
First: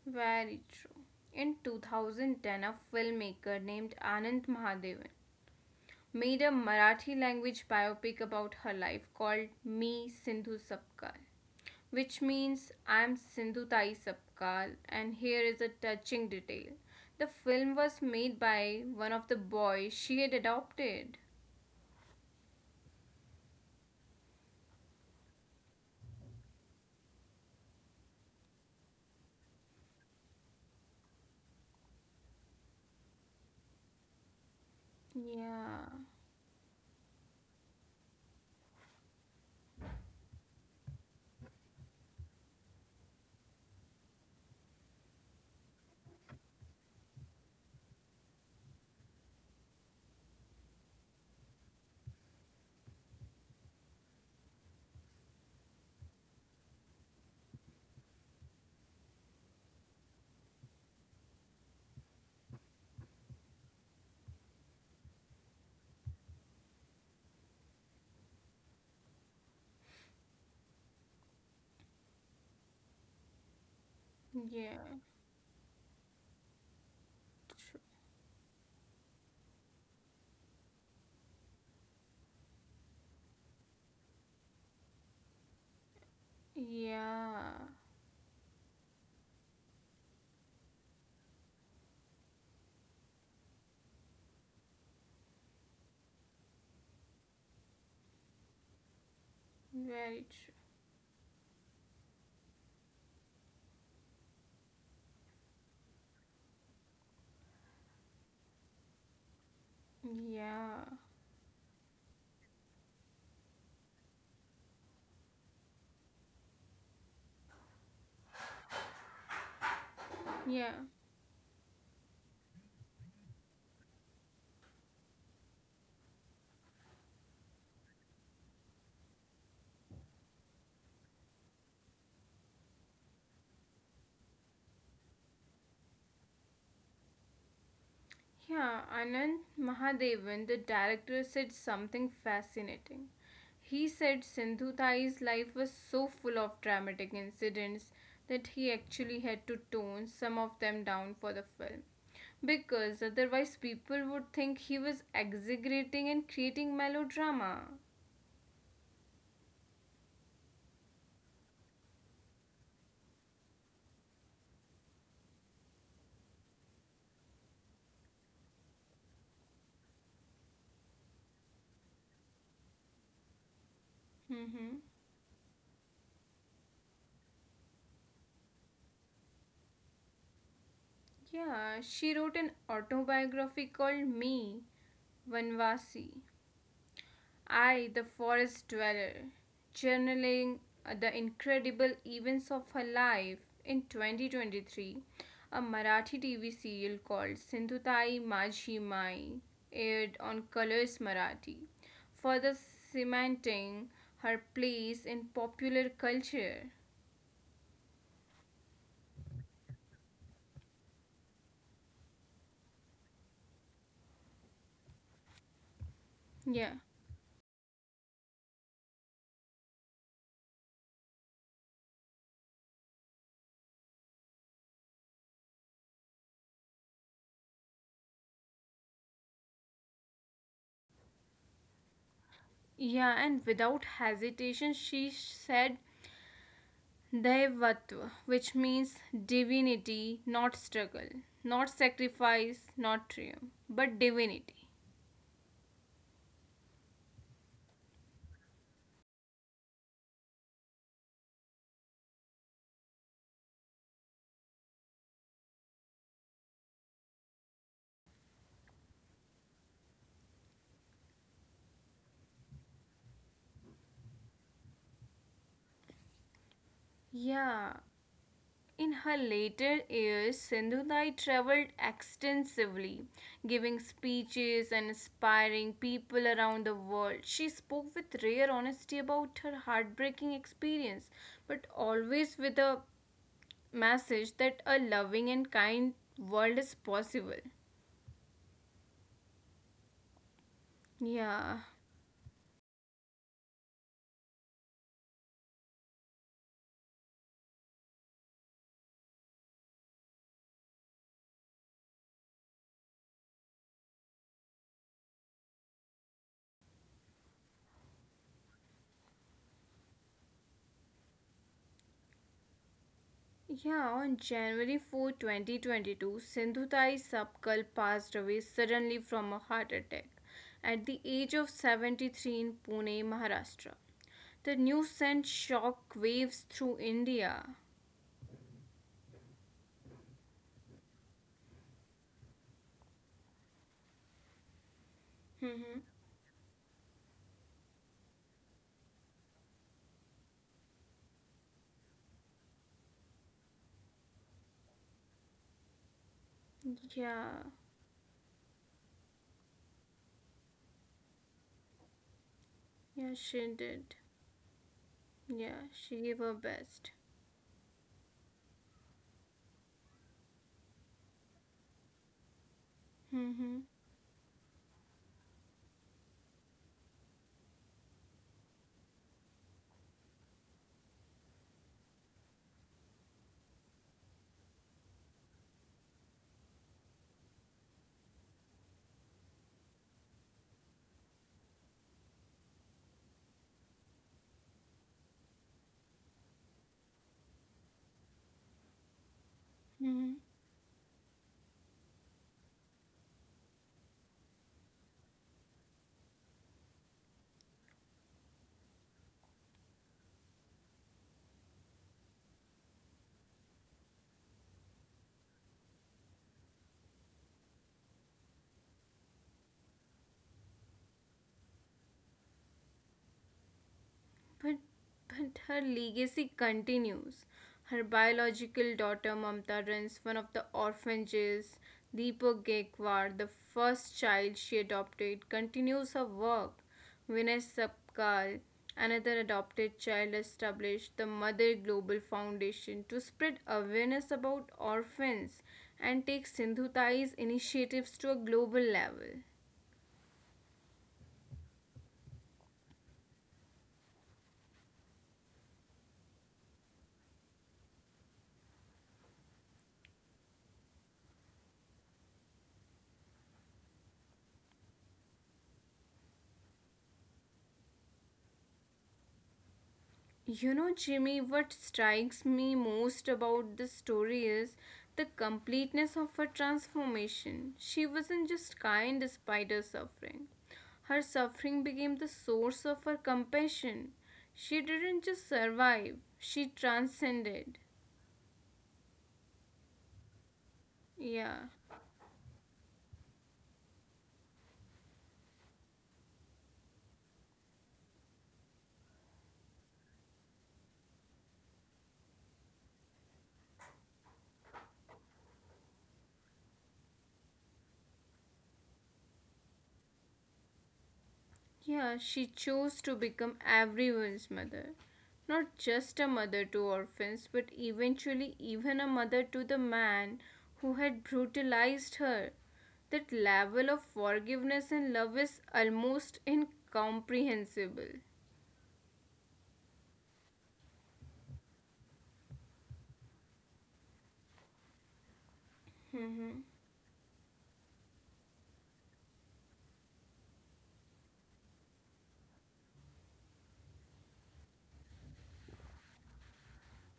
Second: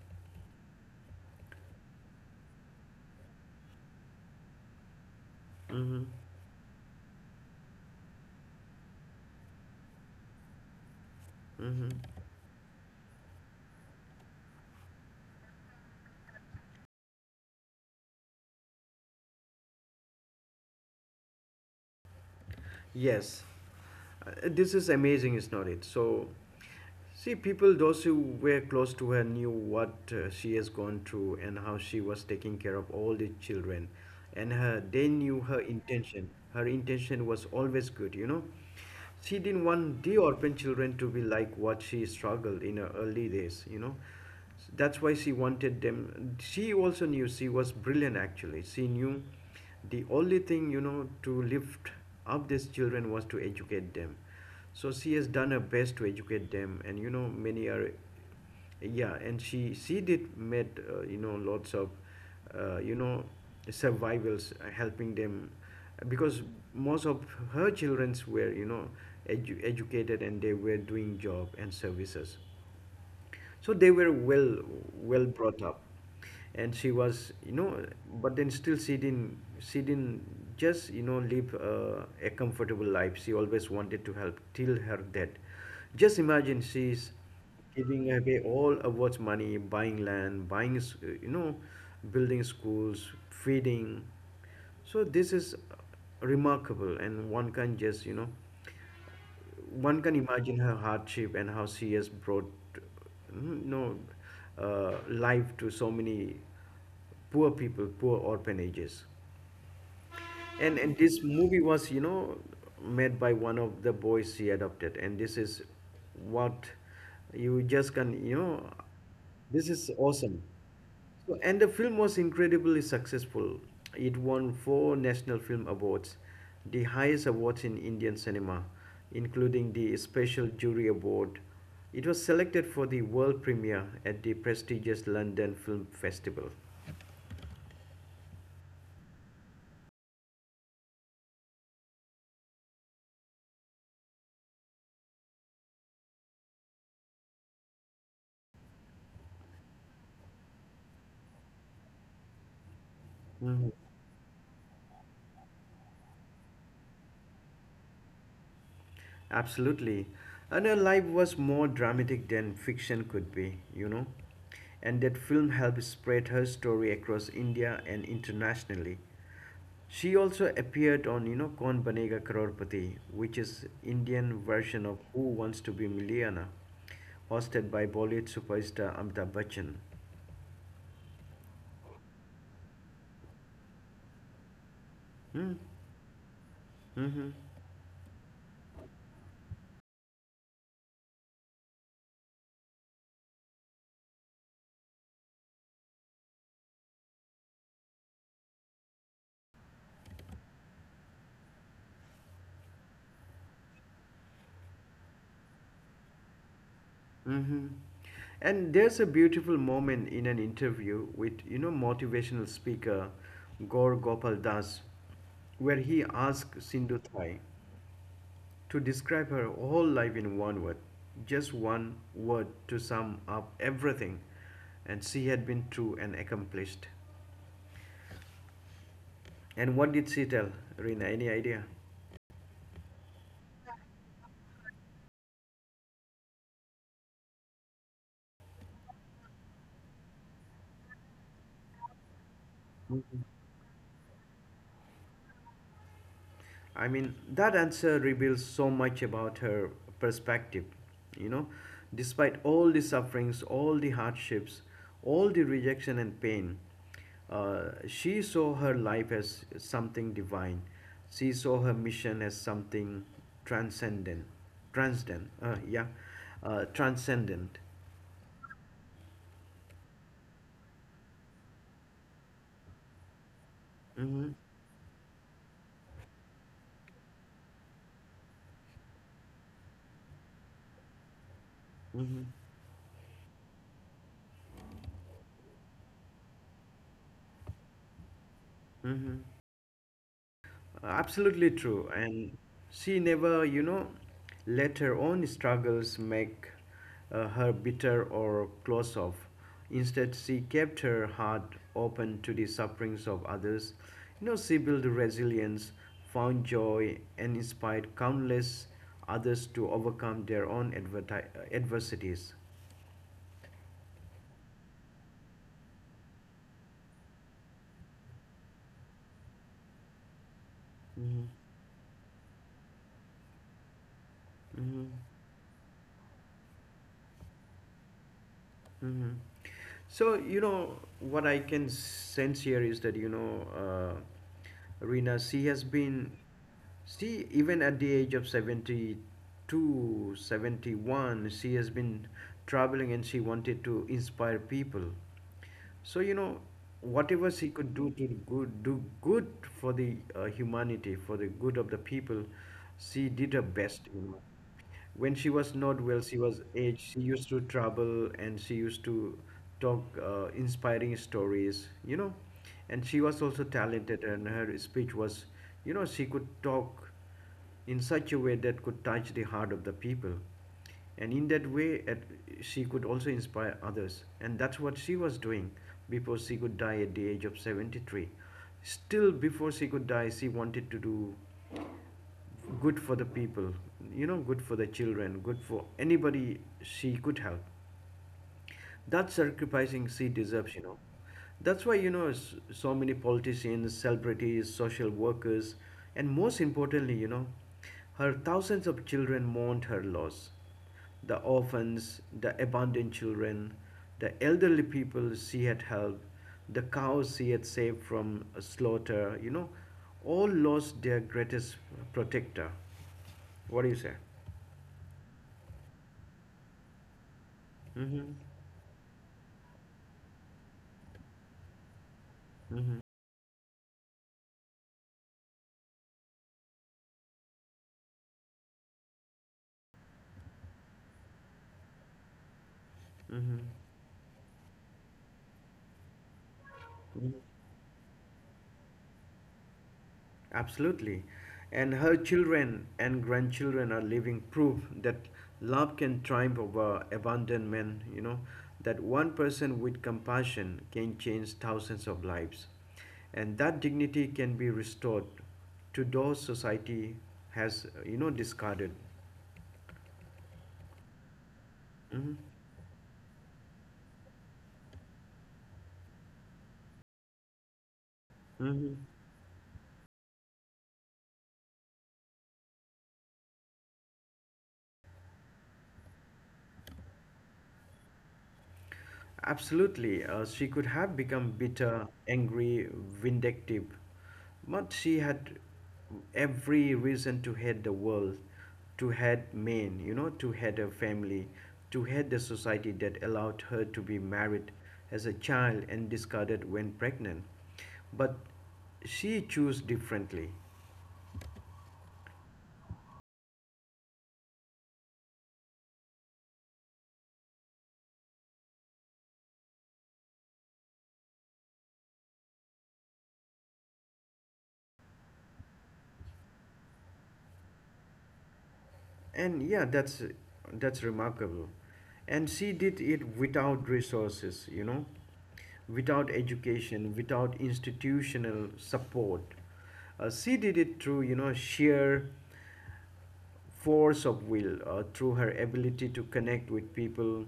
Very true. In two thousand ten, a filmmaker named Anand Mahadevan Mm-hmm. made a Marathi language biopic about her life called Me Sindhu Sapkal, Mm-hmm. which means I'm Sindhu Tai Sapkal, and here is a touching detail. The film was made by one of the boys she had adopted. Yes. Uh, this is amazing, is not it? So, see, people, those who were close to her, knew what uh, she has gone through and how she was taking care of all the children, and her they knew her Yeah, intention. Her intention was always good, you know. She didn't want the orphan children to be like what she struggled in her early days, you know. That's why she wanted them. She also knew she was brilliant actually. She knew the only thing, you know, to lift up these children was to educate them. So she has done her best to educate them, and you know, many are yeah and she she did met uh, you know lots of uh, you know survivors uh, helping them because most of her childrens were you know edu- educated and they were doing job and services so they were well yeah, well brought up and she was you know true. but then still she didn't she didn't just you know live uh, a comfortable life she always wanted to help till her death just imagine she's Yeah, giving away all of what's money buying land buying s- you know building schools feeding so this is remarkable and one can just you know one can very imagine true. her hardship and how she has brought mm, you know uh, life to so many poor people, poor orphanages. And and Yeah, this movie was, you know, made by one of the boys she adopted, and this is what you just can, you know, this is awesome. yeah. So, and the film was incredibly successful. It won four national film awards, the highest awards in Indian cinema, including the Special Jury Award. It was selected for the world premiere at the prestigious London Film Festival. Yeah, Anand Mahadevan, the director, said something fascinating. He said Sindhu Thai's life was so full of dramatic incidents that he actually had to tone some of them down for the film. Because otherwise, people would think he was exaggerating and creating melodrama. Absolutely. And her life was more dramatic than fiction could be, you know. And that film helped spread her story across India and internationally. She also appeared on, you know, Kaun Banega Crorepati, which is Indian version of Mm-hmm. Who Wants to Be Millionaire, hosted by Bollywood superstar Amitabh Bachchan. Yeah, she wrote an autobiography called Me, Hmm. Vanvasi Mm-hmm. I, the forest dweller, journaling uh, the incredible events of her life in twenty twenty-three, a Marathi T V serial called Sindhutai Majhi Mai aired on Colors Marathi, further cementing her place in popular culture. Mm-hmm. And there's a beautiful moment in an interview with, you know, motivational speaker Gaur Gopal Das, where he asked Yeah. Sindhu Thai to describe her whole life in one word, just one word to sum up everything. And she had been true and accomplished. And what did she tell? Rina, any idea? Yeah, and without hesitation, she said Daivatva, which means divinity, not struggle, not sacrifice, not triumph, but divinity. I mean, that answer reveals so much about her perspective. You know, despite all the sufferings, all the hardships, all the rejection and pain, uh, she saw her life as something divine. She saw her mission as something transcendent. Transcendent, uh, yeah, uh, transcendent. Yeah, in her later years, Sindhudai traveled extensively, giving Mm-hmm, speeches and inspiring people around the world. She spoke with rare honesty about her heartbreaking experience, mm-hmm, but always with a message that a loving and kind world is possible. mm-hmm. Absolutely true. And Yeah, she never, you know, let her own struggles make uh, her bitter or close off. Instead, she kept her heart open to the sufferings of others. You know, she built resilience, found joy, and inspired countless others to overcome their own adverti- uh, adversities. Yeah, on January fourth, twenty twenty-two, Sindhutai Sapkal passed away suddenly from a heart attack at Mhm. the age of seventy-three in Pune, Maharashtra. Mhm. The news sent shock waves through India. Hmm. So you know what I can sense here is that you know, uh, Rina, she has Mm-hmm. been, she even at the age of seventy-two, seventy-one, she has been traveling and she wanted to inspire people. So, you know, whatever she Yeah, could do to good, do good for the uh, humanity, for the good of the people, she did her yeah, she best, you know. did. When she was not Yeah, well, she she was gave her aged, she best. used to travel and she used to talk uh, inspiring stories, you know. And she was also Mm-hmm. talented and her speech was, you know, she could talk in such a way that could touch the heart of the people. And in that way, at, she could also inspire others. And that's what she was doing before she could die at the age of seventy-three. Still, before she could die, she wanted to do good for the people, you know, good for the children, good for anybody she could help. That's sacrificing she Mm-hmm. deserves, you know. That's why, you know, s- so many politicians, celebrities, social workers, and most importantly, you know, her thousands of children mourned her loss. The orphans, the abandoned children, the elderly people she had helped, the cows she had saved from slaughter, you know, all lost their greatest protector. What do you say? But, but her legacy continues. Her Mm-hmm. biological daughter Mamta runs one of the orphanages. Deepak Gaikwad, the first child she adopted, continues her work. Vinay Sapkal, another adopted child, established the Mother Global Foundation to spread awareness about orphans and take Sindhu Tai's initiatives to a global level. Absolutely. And her children and grandchildren are living proof that love can triumph over abandonment, you know, that one person with compassion can change thousands of lives. And that dignity can be restored to those society has, you know, discarded. You know, Jimmy, what Hmm. strikes me most about this story is the completeness of her transformation. She wasn't Hmm. just kind despite her suffering, her suffering became the source of her compassion. She didn't just survive, she transcended. Absolutely, uh, she could have become Yeah, bitter, angry, vindictive, but she had every reason to hate the world, to hate men, you know, to hate her family, to hate the society that allowed her to be married as a child and discarded when pregnant. But she chose differently. yeah, she chose to become everyone's mother. Not just a mother to orphans, but eventually even a mother to the man who had brutalized her. That level of forgiveness and love is almost incomprehensible. And yeah, that's that's remarkable. And she did it without resources, you know, without Mhm. education, without institutional support. Uh, she did it through, you know, sheer force of will, uh, through her ability to connect with people,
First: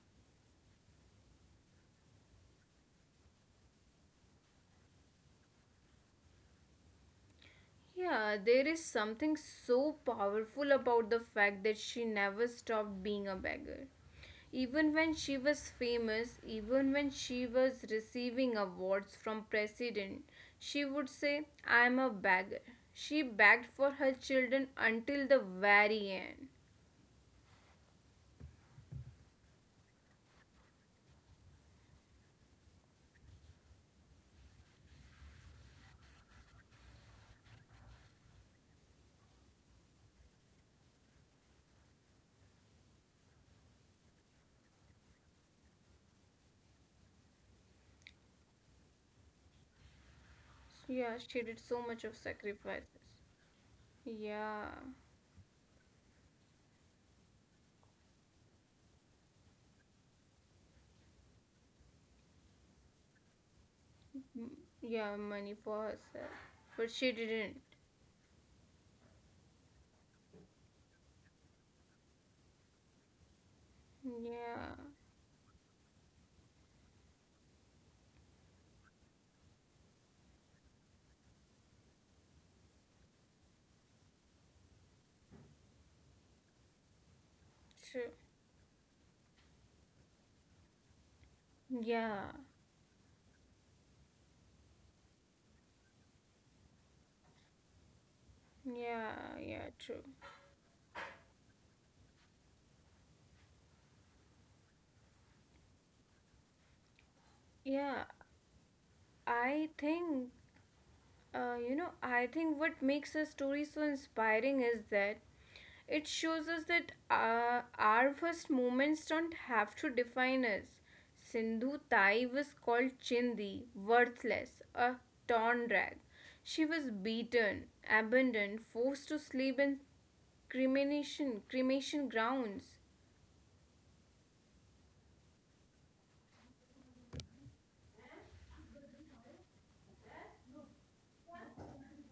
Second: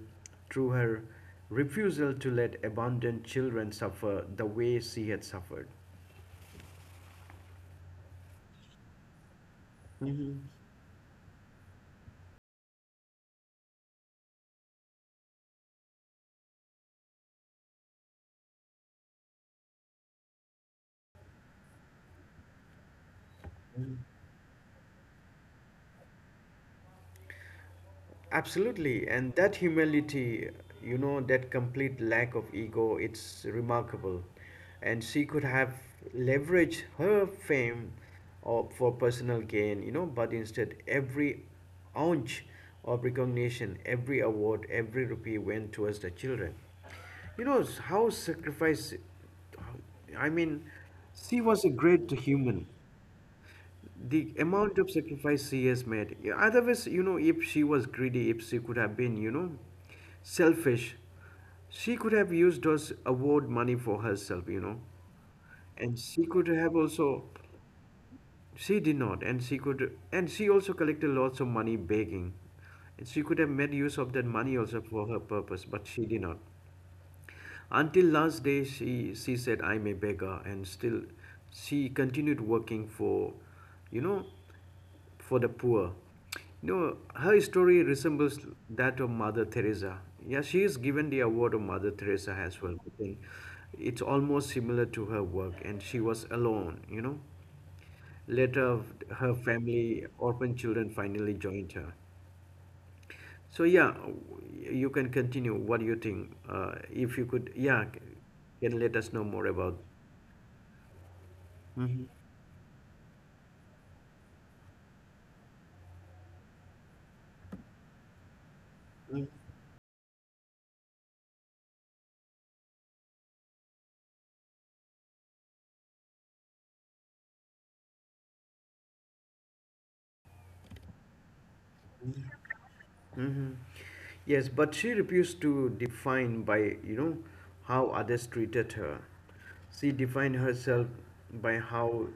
through her refusal to let abandoned children suffer the way she had suffered. Yeah, there is something so powerful about the fact that she never stopped being a beggar. Even when she was famous, even when she was receiving awards from president, she would say, "I am a beggar." She begged for her children until the very end. Absolutely, and that humility, you know, that complete lack of ego, it's remarkable. And she could have leveraged her fame or for personal gain, you know, but instead, every ounce of recognition, every award, every rupee went towards the children. You know, how sacrifice, I mean, Yeah, she she was a did so great much of human. sacrifices. The amount Yeah. of sacrifice she has made. Yeah, otherwise, you know, if she was greedy, if she could have been, you know, selfish, she could have used those award money for herself, you know. Yeah, money And for she pause. could have But also, she didn't. she did not, and she could, and she also collected lots of money begging, and she could have made use of that money also Yeah, for her purpose, but she did not. Until last day, she, she said, I'm a beggar, and still she continued working for, you know, for the poor. You know, her story true. resembles that of Mother Teresa. Yeah, she is given the award of Mother Teresa Yeah, as well. But then it's almost similar to her work, and she was alone, you know. Later, her yeah, yeah, family, true. orphan children finally joined her. So yeah, you can continue. What do you think? Uh, if you could, yeah, Yeah, can let us know more about. I think Uh, you know, I think what makes a story so inspiring is that it shows us that uh, our first moments don't have to define us. Sindhu Tai was called Chindi, worthless, a torn rag. She was beaten, abandoned, forced to sleep in cremation cremation grounds. Yes, but she refused to define by, you know, how others treated her. She defined herself by how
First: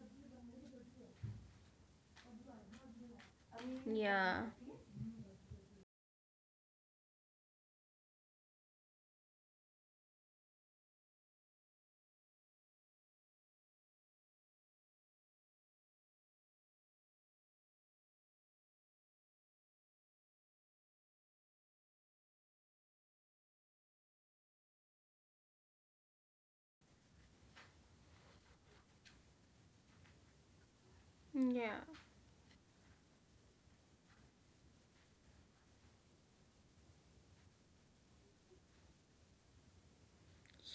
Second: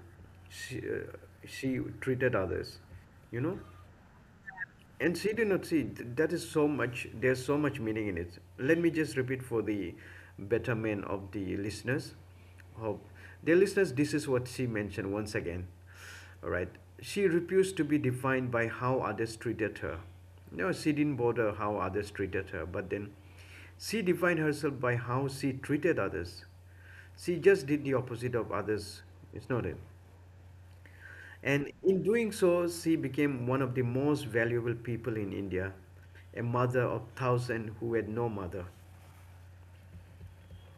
she, uh, she treated others. You know. Yeah, And see, do not see, th- that is so much, there's so much meaning in it. Let me just repeat for the betterment of the listeners. Hope. Dear listeners, this is what she mentioned once again. All right. She refused to be defined by how others treated her. No, she didn't bother how others treated her, but then she defined herself by how she treated others. She just did the opposite of others. It's not it. And yeah. in doing so, she became one of the most valuable people in India, a mother of thousands who had no mother.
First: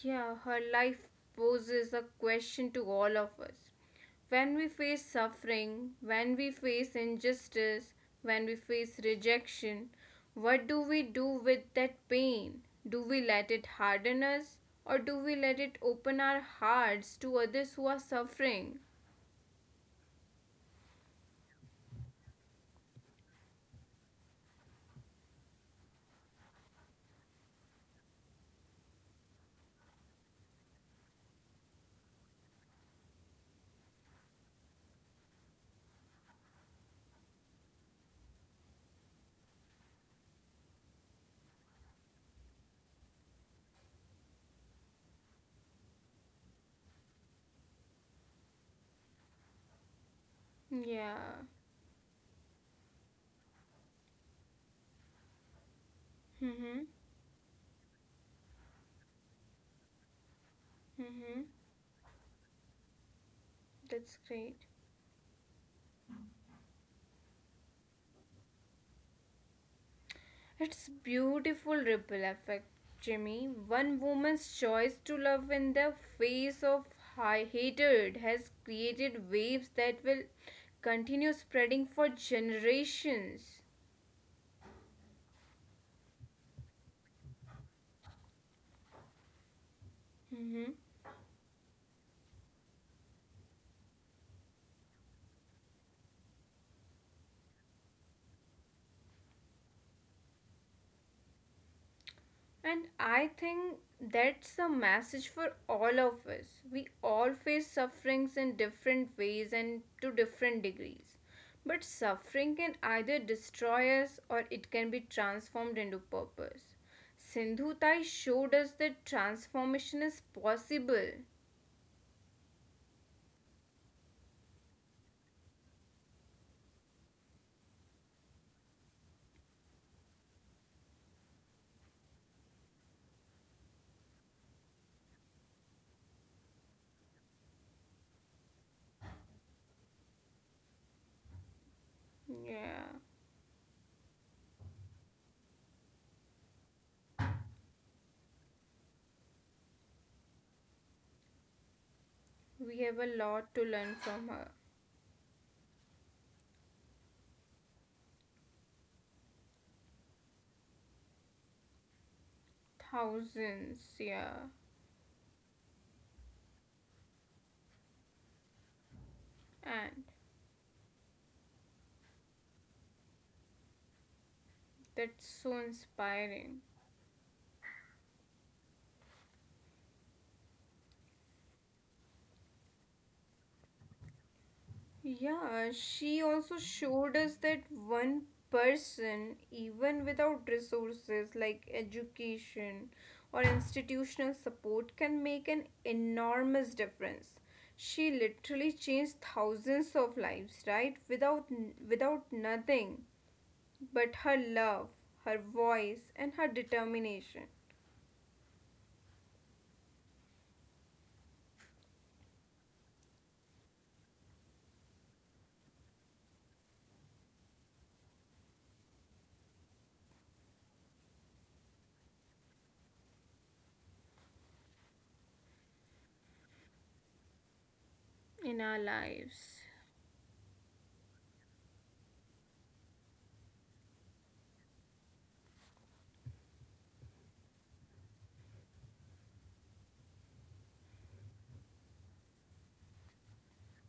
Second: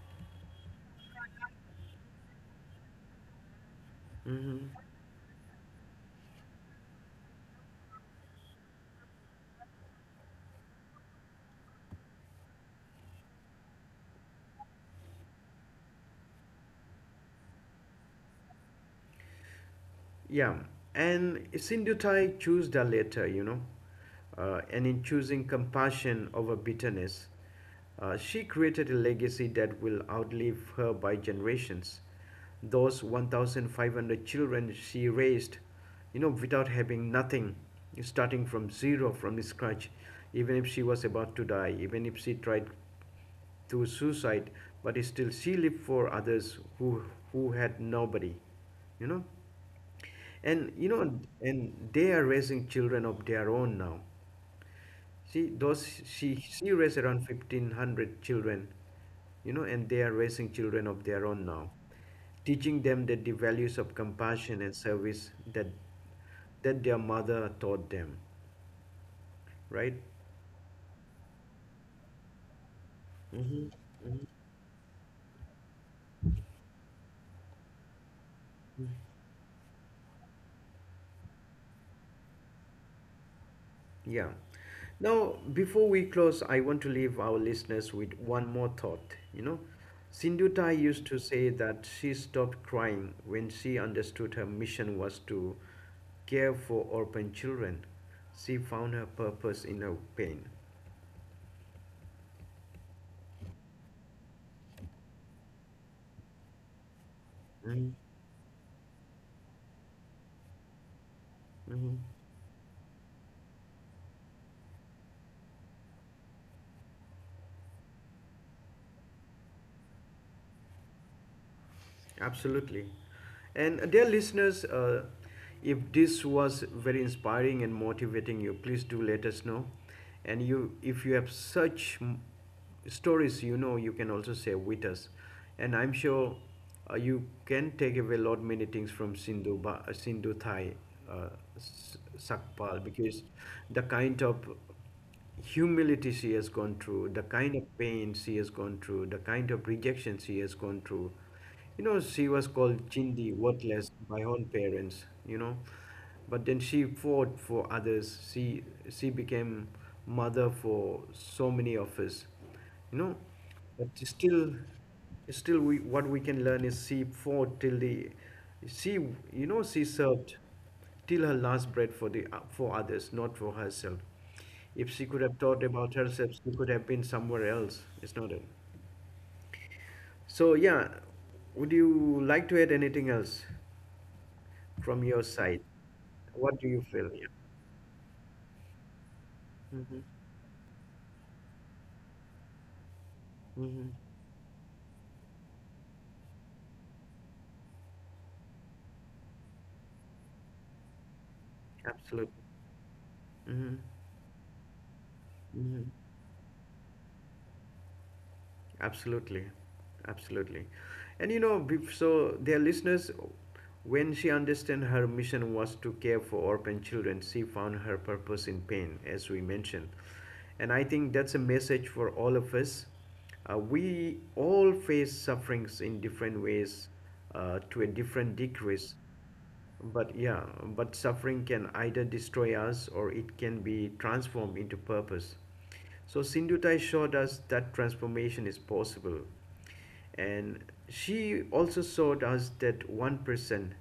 Yeah, her life poses a question to all of us. When we Mhm. face suffering, when we face injustice, when we face rejection, what do we do with that pain? Do we let it harden us or do we let it open our hearts to others who are suffering? Yeah, and Sindhutai choose the latter, you know. Uh, and in choosing compassion over bitterness, uh, she created a legacy that will outlive her by generations. Those one thousand five hundred children she raised, you know, without having nothing, starting from zero, from scratch, even if she was about to die, even if she tried to suicide, but still she lived for others who who had nobody, you know. And you know, Yeah. and they are raising children of their own now. She those she she Mhm. raised around fifteen hundred children, you know, and they are raising children of their own Mhm. now, teaching them that the values of That's great. compassion and service that that their mother taught them, right? It's beautiful ripple effect, Jimmy. Mm-hmm. One woman's choice to love in the face of high hatred has created waves that will continue spreading for generations. Yeah. Now, before we close, I want to leave our listeners with one more thought. You know, Sindhutai Mhm. used to say that she stopped crying when she understood her mission was to care for orphan children. She found her purpose in her pain. And I think that's a message for all of us. We all Mhm. face sufferings in different ways and to different degrees. But Mhm. suffering can either destroy us or it can be transformed into purpose. Sindhu Tai showed us that transformation is possible. Absolutely. And uh, dear listeners, uh, if this was very inspiring and motivating you, please do let us know. And you, if you have such m- stories, you know, you can also share with us. And I'm sure uh, you can take away a lot many things from Sindhu, ba- Sindhu Thai, uh, S- Sakpal, Yeah, because the kind of humility she has gone through, the kind of pain she has gone through, the kind of rejection she has gone through. You know, she was we have called a Chindi, lot to learn worthless, from by her her. own parents, you know. But then she fought for others. She she became mother for so many of us. You know, but Thousands, yeah. still still we, what we can learn is she fought till the, she, you know, she And served till her last breath for the, for others, not for herself. If she that's could have so thought about herself, inspiring. she could have been somewhere else. It's not it. So yeah, would you like to add anything else from your side? Yeah, she also What do you showed feel? Yeah. us that one person, even Mm-hmm. without resources like education or Mm-hmm. institutional support, can make an enormous difference. She literally changed thousands of lives, right? Without without Absolutely. nothing Mm-hmm. but her love, her Mm-hmm. voice, and her determination Absolutely, absolutely, and you know, be- so their listeners, when she understand her mission was to care for orphan children, she found her purpose in pain, as we mentioned, and I think that's a message for all of us. Uh, we all face sufferings in different ways, uh, to a different in our degrees, lives. but yeah, but suffering can either destroy us or it can be transformed into purpose. So Sindhutai showed us that transformation is possible. And she also showed us that one person,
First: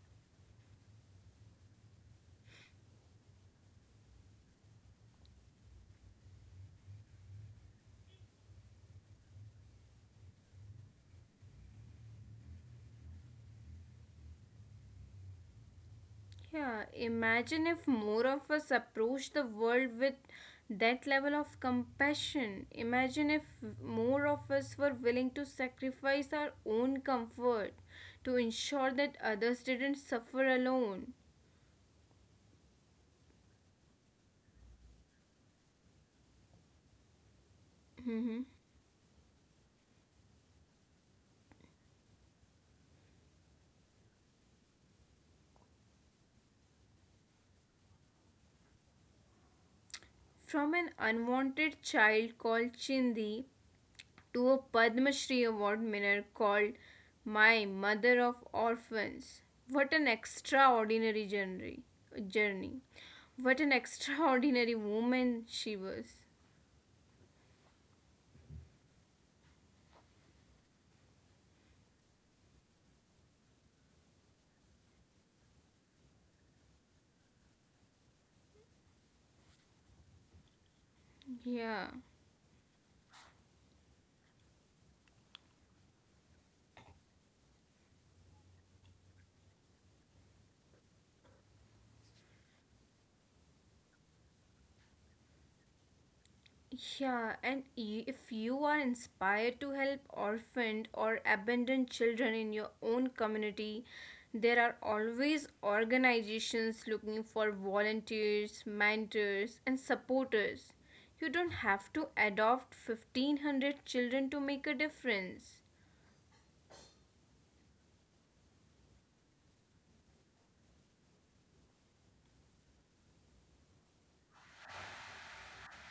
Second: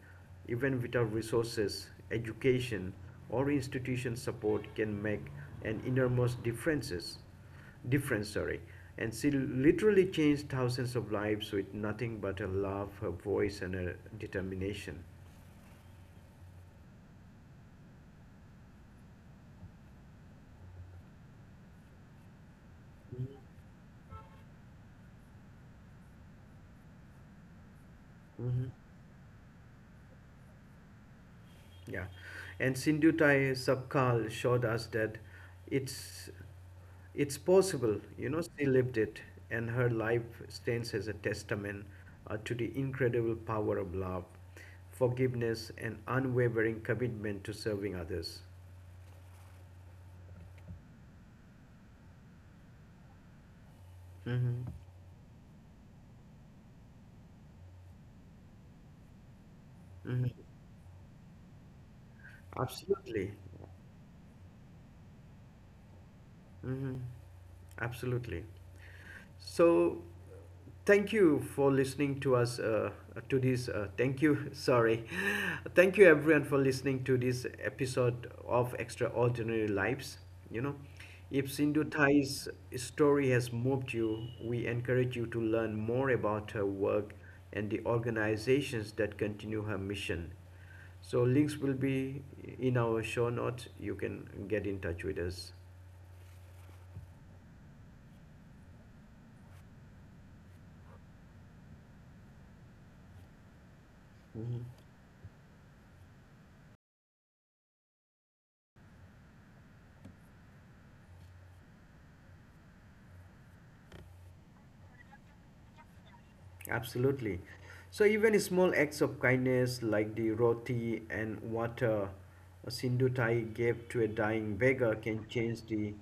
even without resources, education, or institution support, can make an innermost differences, difference. Sorry, and she literally changed thousands of lives with nothing but her love, her voice, and her determination. Yeah, imagine if more of us approach the world with that level of compassion. Imagine Mm-hmm. if more of us were willing to sacrifice our own comfort to Mm-hmm. ensure that others didn't suffer alone. Yeah. And Sindhutai Sabkal showed us that it's it's possible. You know, Mhm. she lived it, and her life stands as a testament uh, to the incredible power of love, forgiveness, and unwavering commitment to serving others. From an unwanted child called Chindi to a Mm-hmm. Padma Shri Award winner called My Mother of Orphans. What an Mm-hmm. extraordinary journey! Journey. Absolutely. What an extraordinary woman she was. Hmm. Absolutely. So, thank you for listening to us, uh, to this. Uh, thank you. Sorry. Thank you, everyone, for listening to this episode of Extraordinary Lives. You know, if Sindhu Yeah. Thai's story has moved you, we encourage you to learn more about her work and the organizations that continue her mission. So links will be in our show notes. You can get in touch with us. Yeah, and y- if you are inspired to help orphaned or abandoned children in your own community, there are always organizations looking for volunteers, mentors, and supporters. You don't have to adopt fifteen hundred children to make a difference. Absolutely. So even small acts of kindness like the roti and water a Sindutai gave to a dying beggar can change the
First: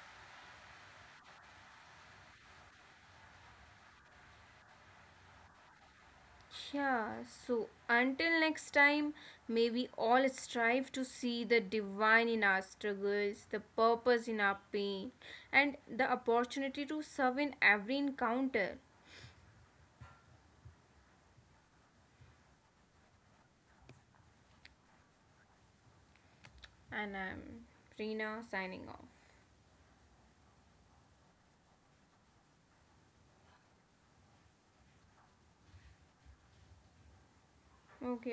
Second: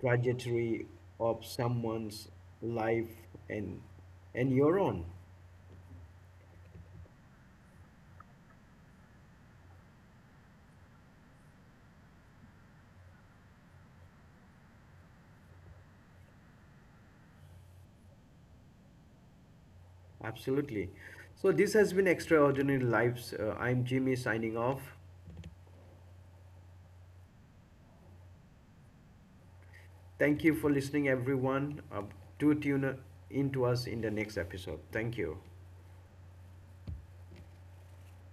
trajectory of someone's life and and your own. Yeah, so until next time, may we all strive to see the divine in our struggles, the purpose in our pain, and the opportunity to serve in every encounter. Absolutely. So this has been Extraordinary Lives. Uh, I'm Jimmy signing off. And I'm Reena signing off. Thank you for listening, everyone. Uh, do tune in to us in the next episode. Thank you. Okay,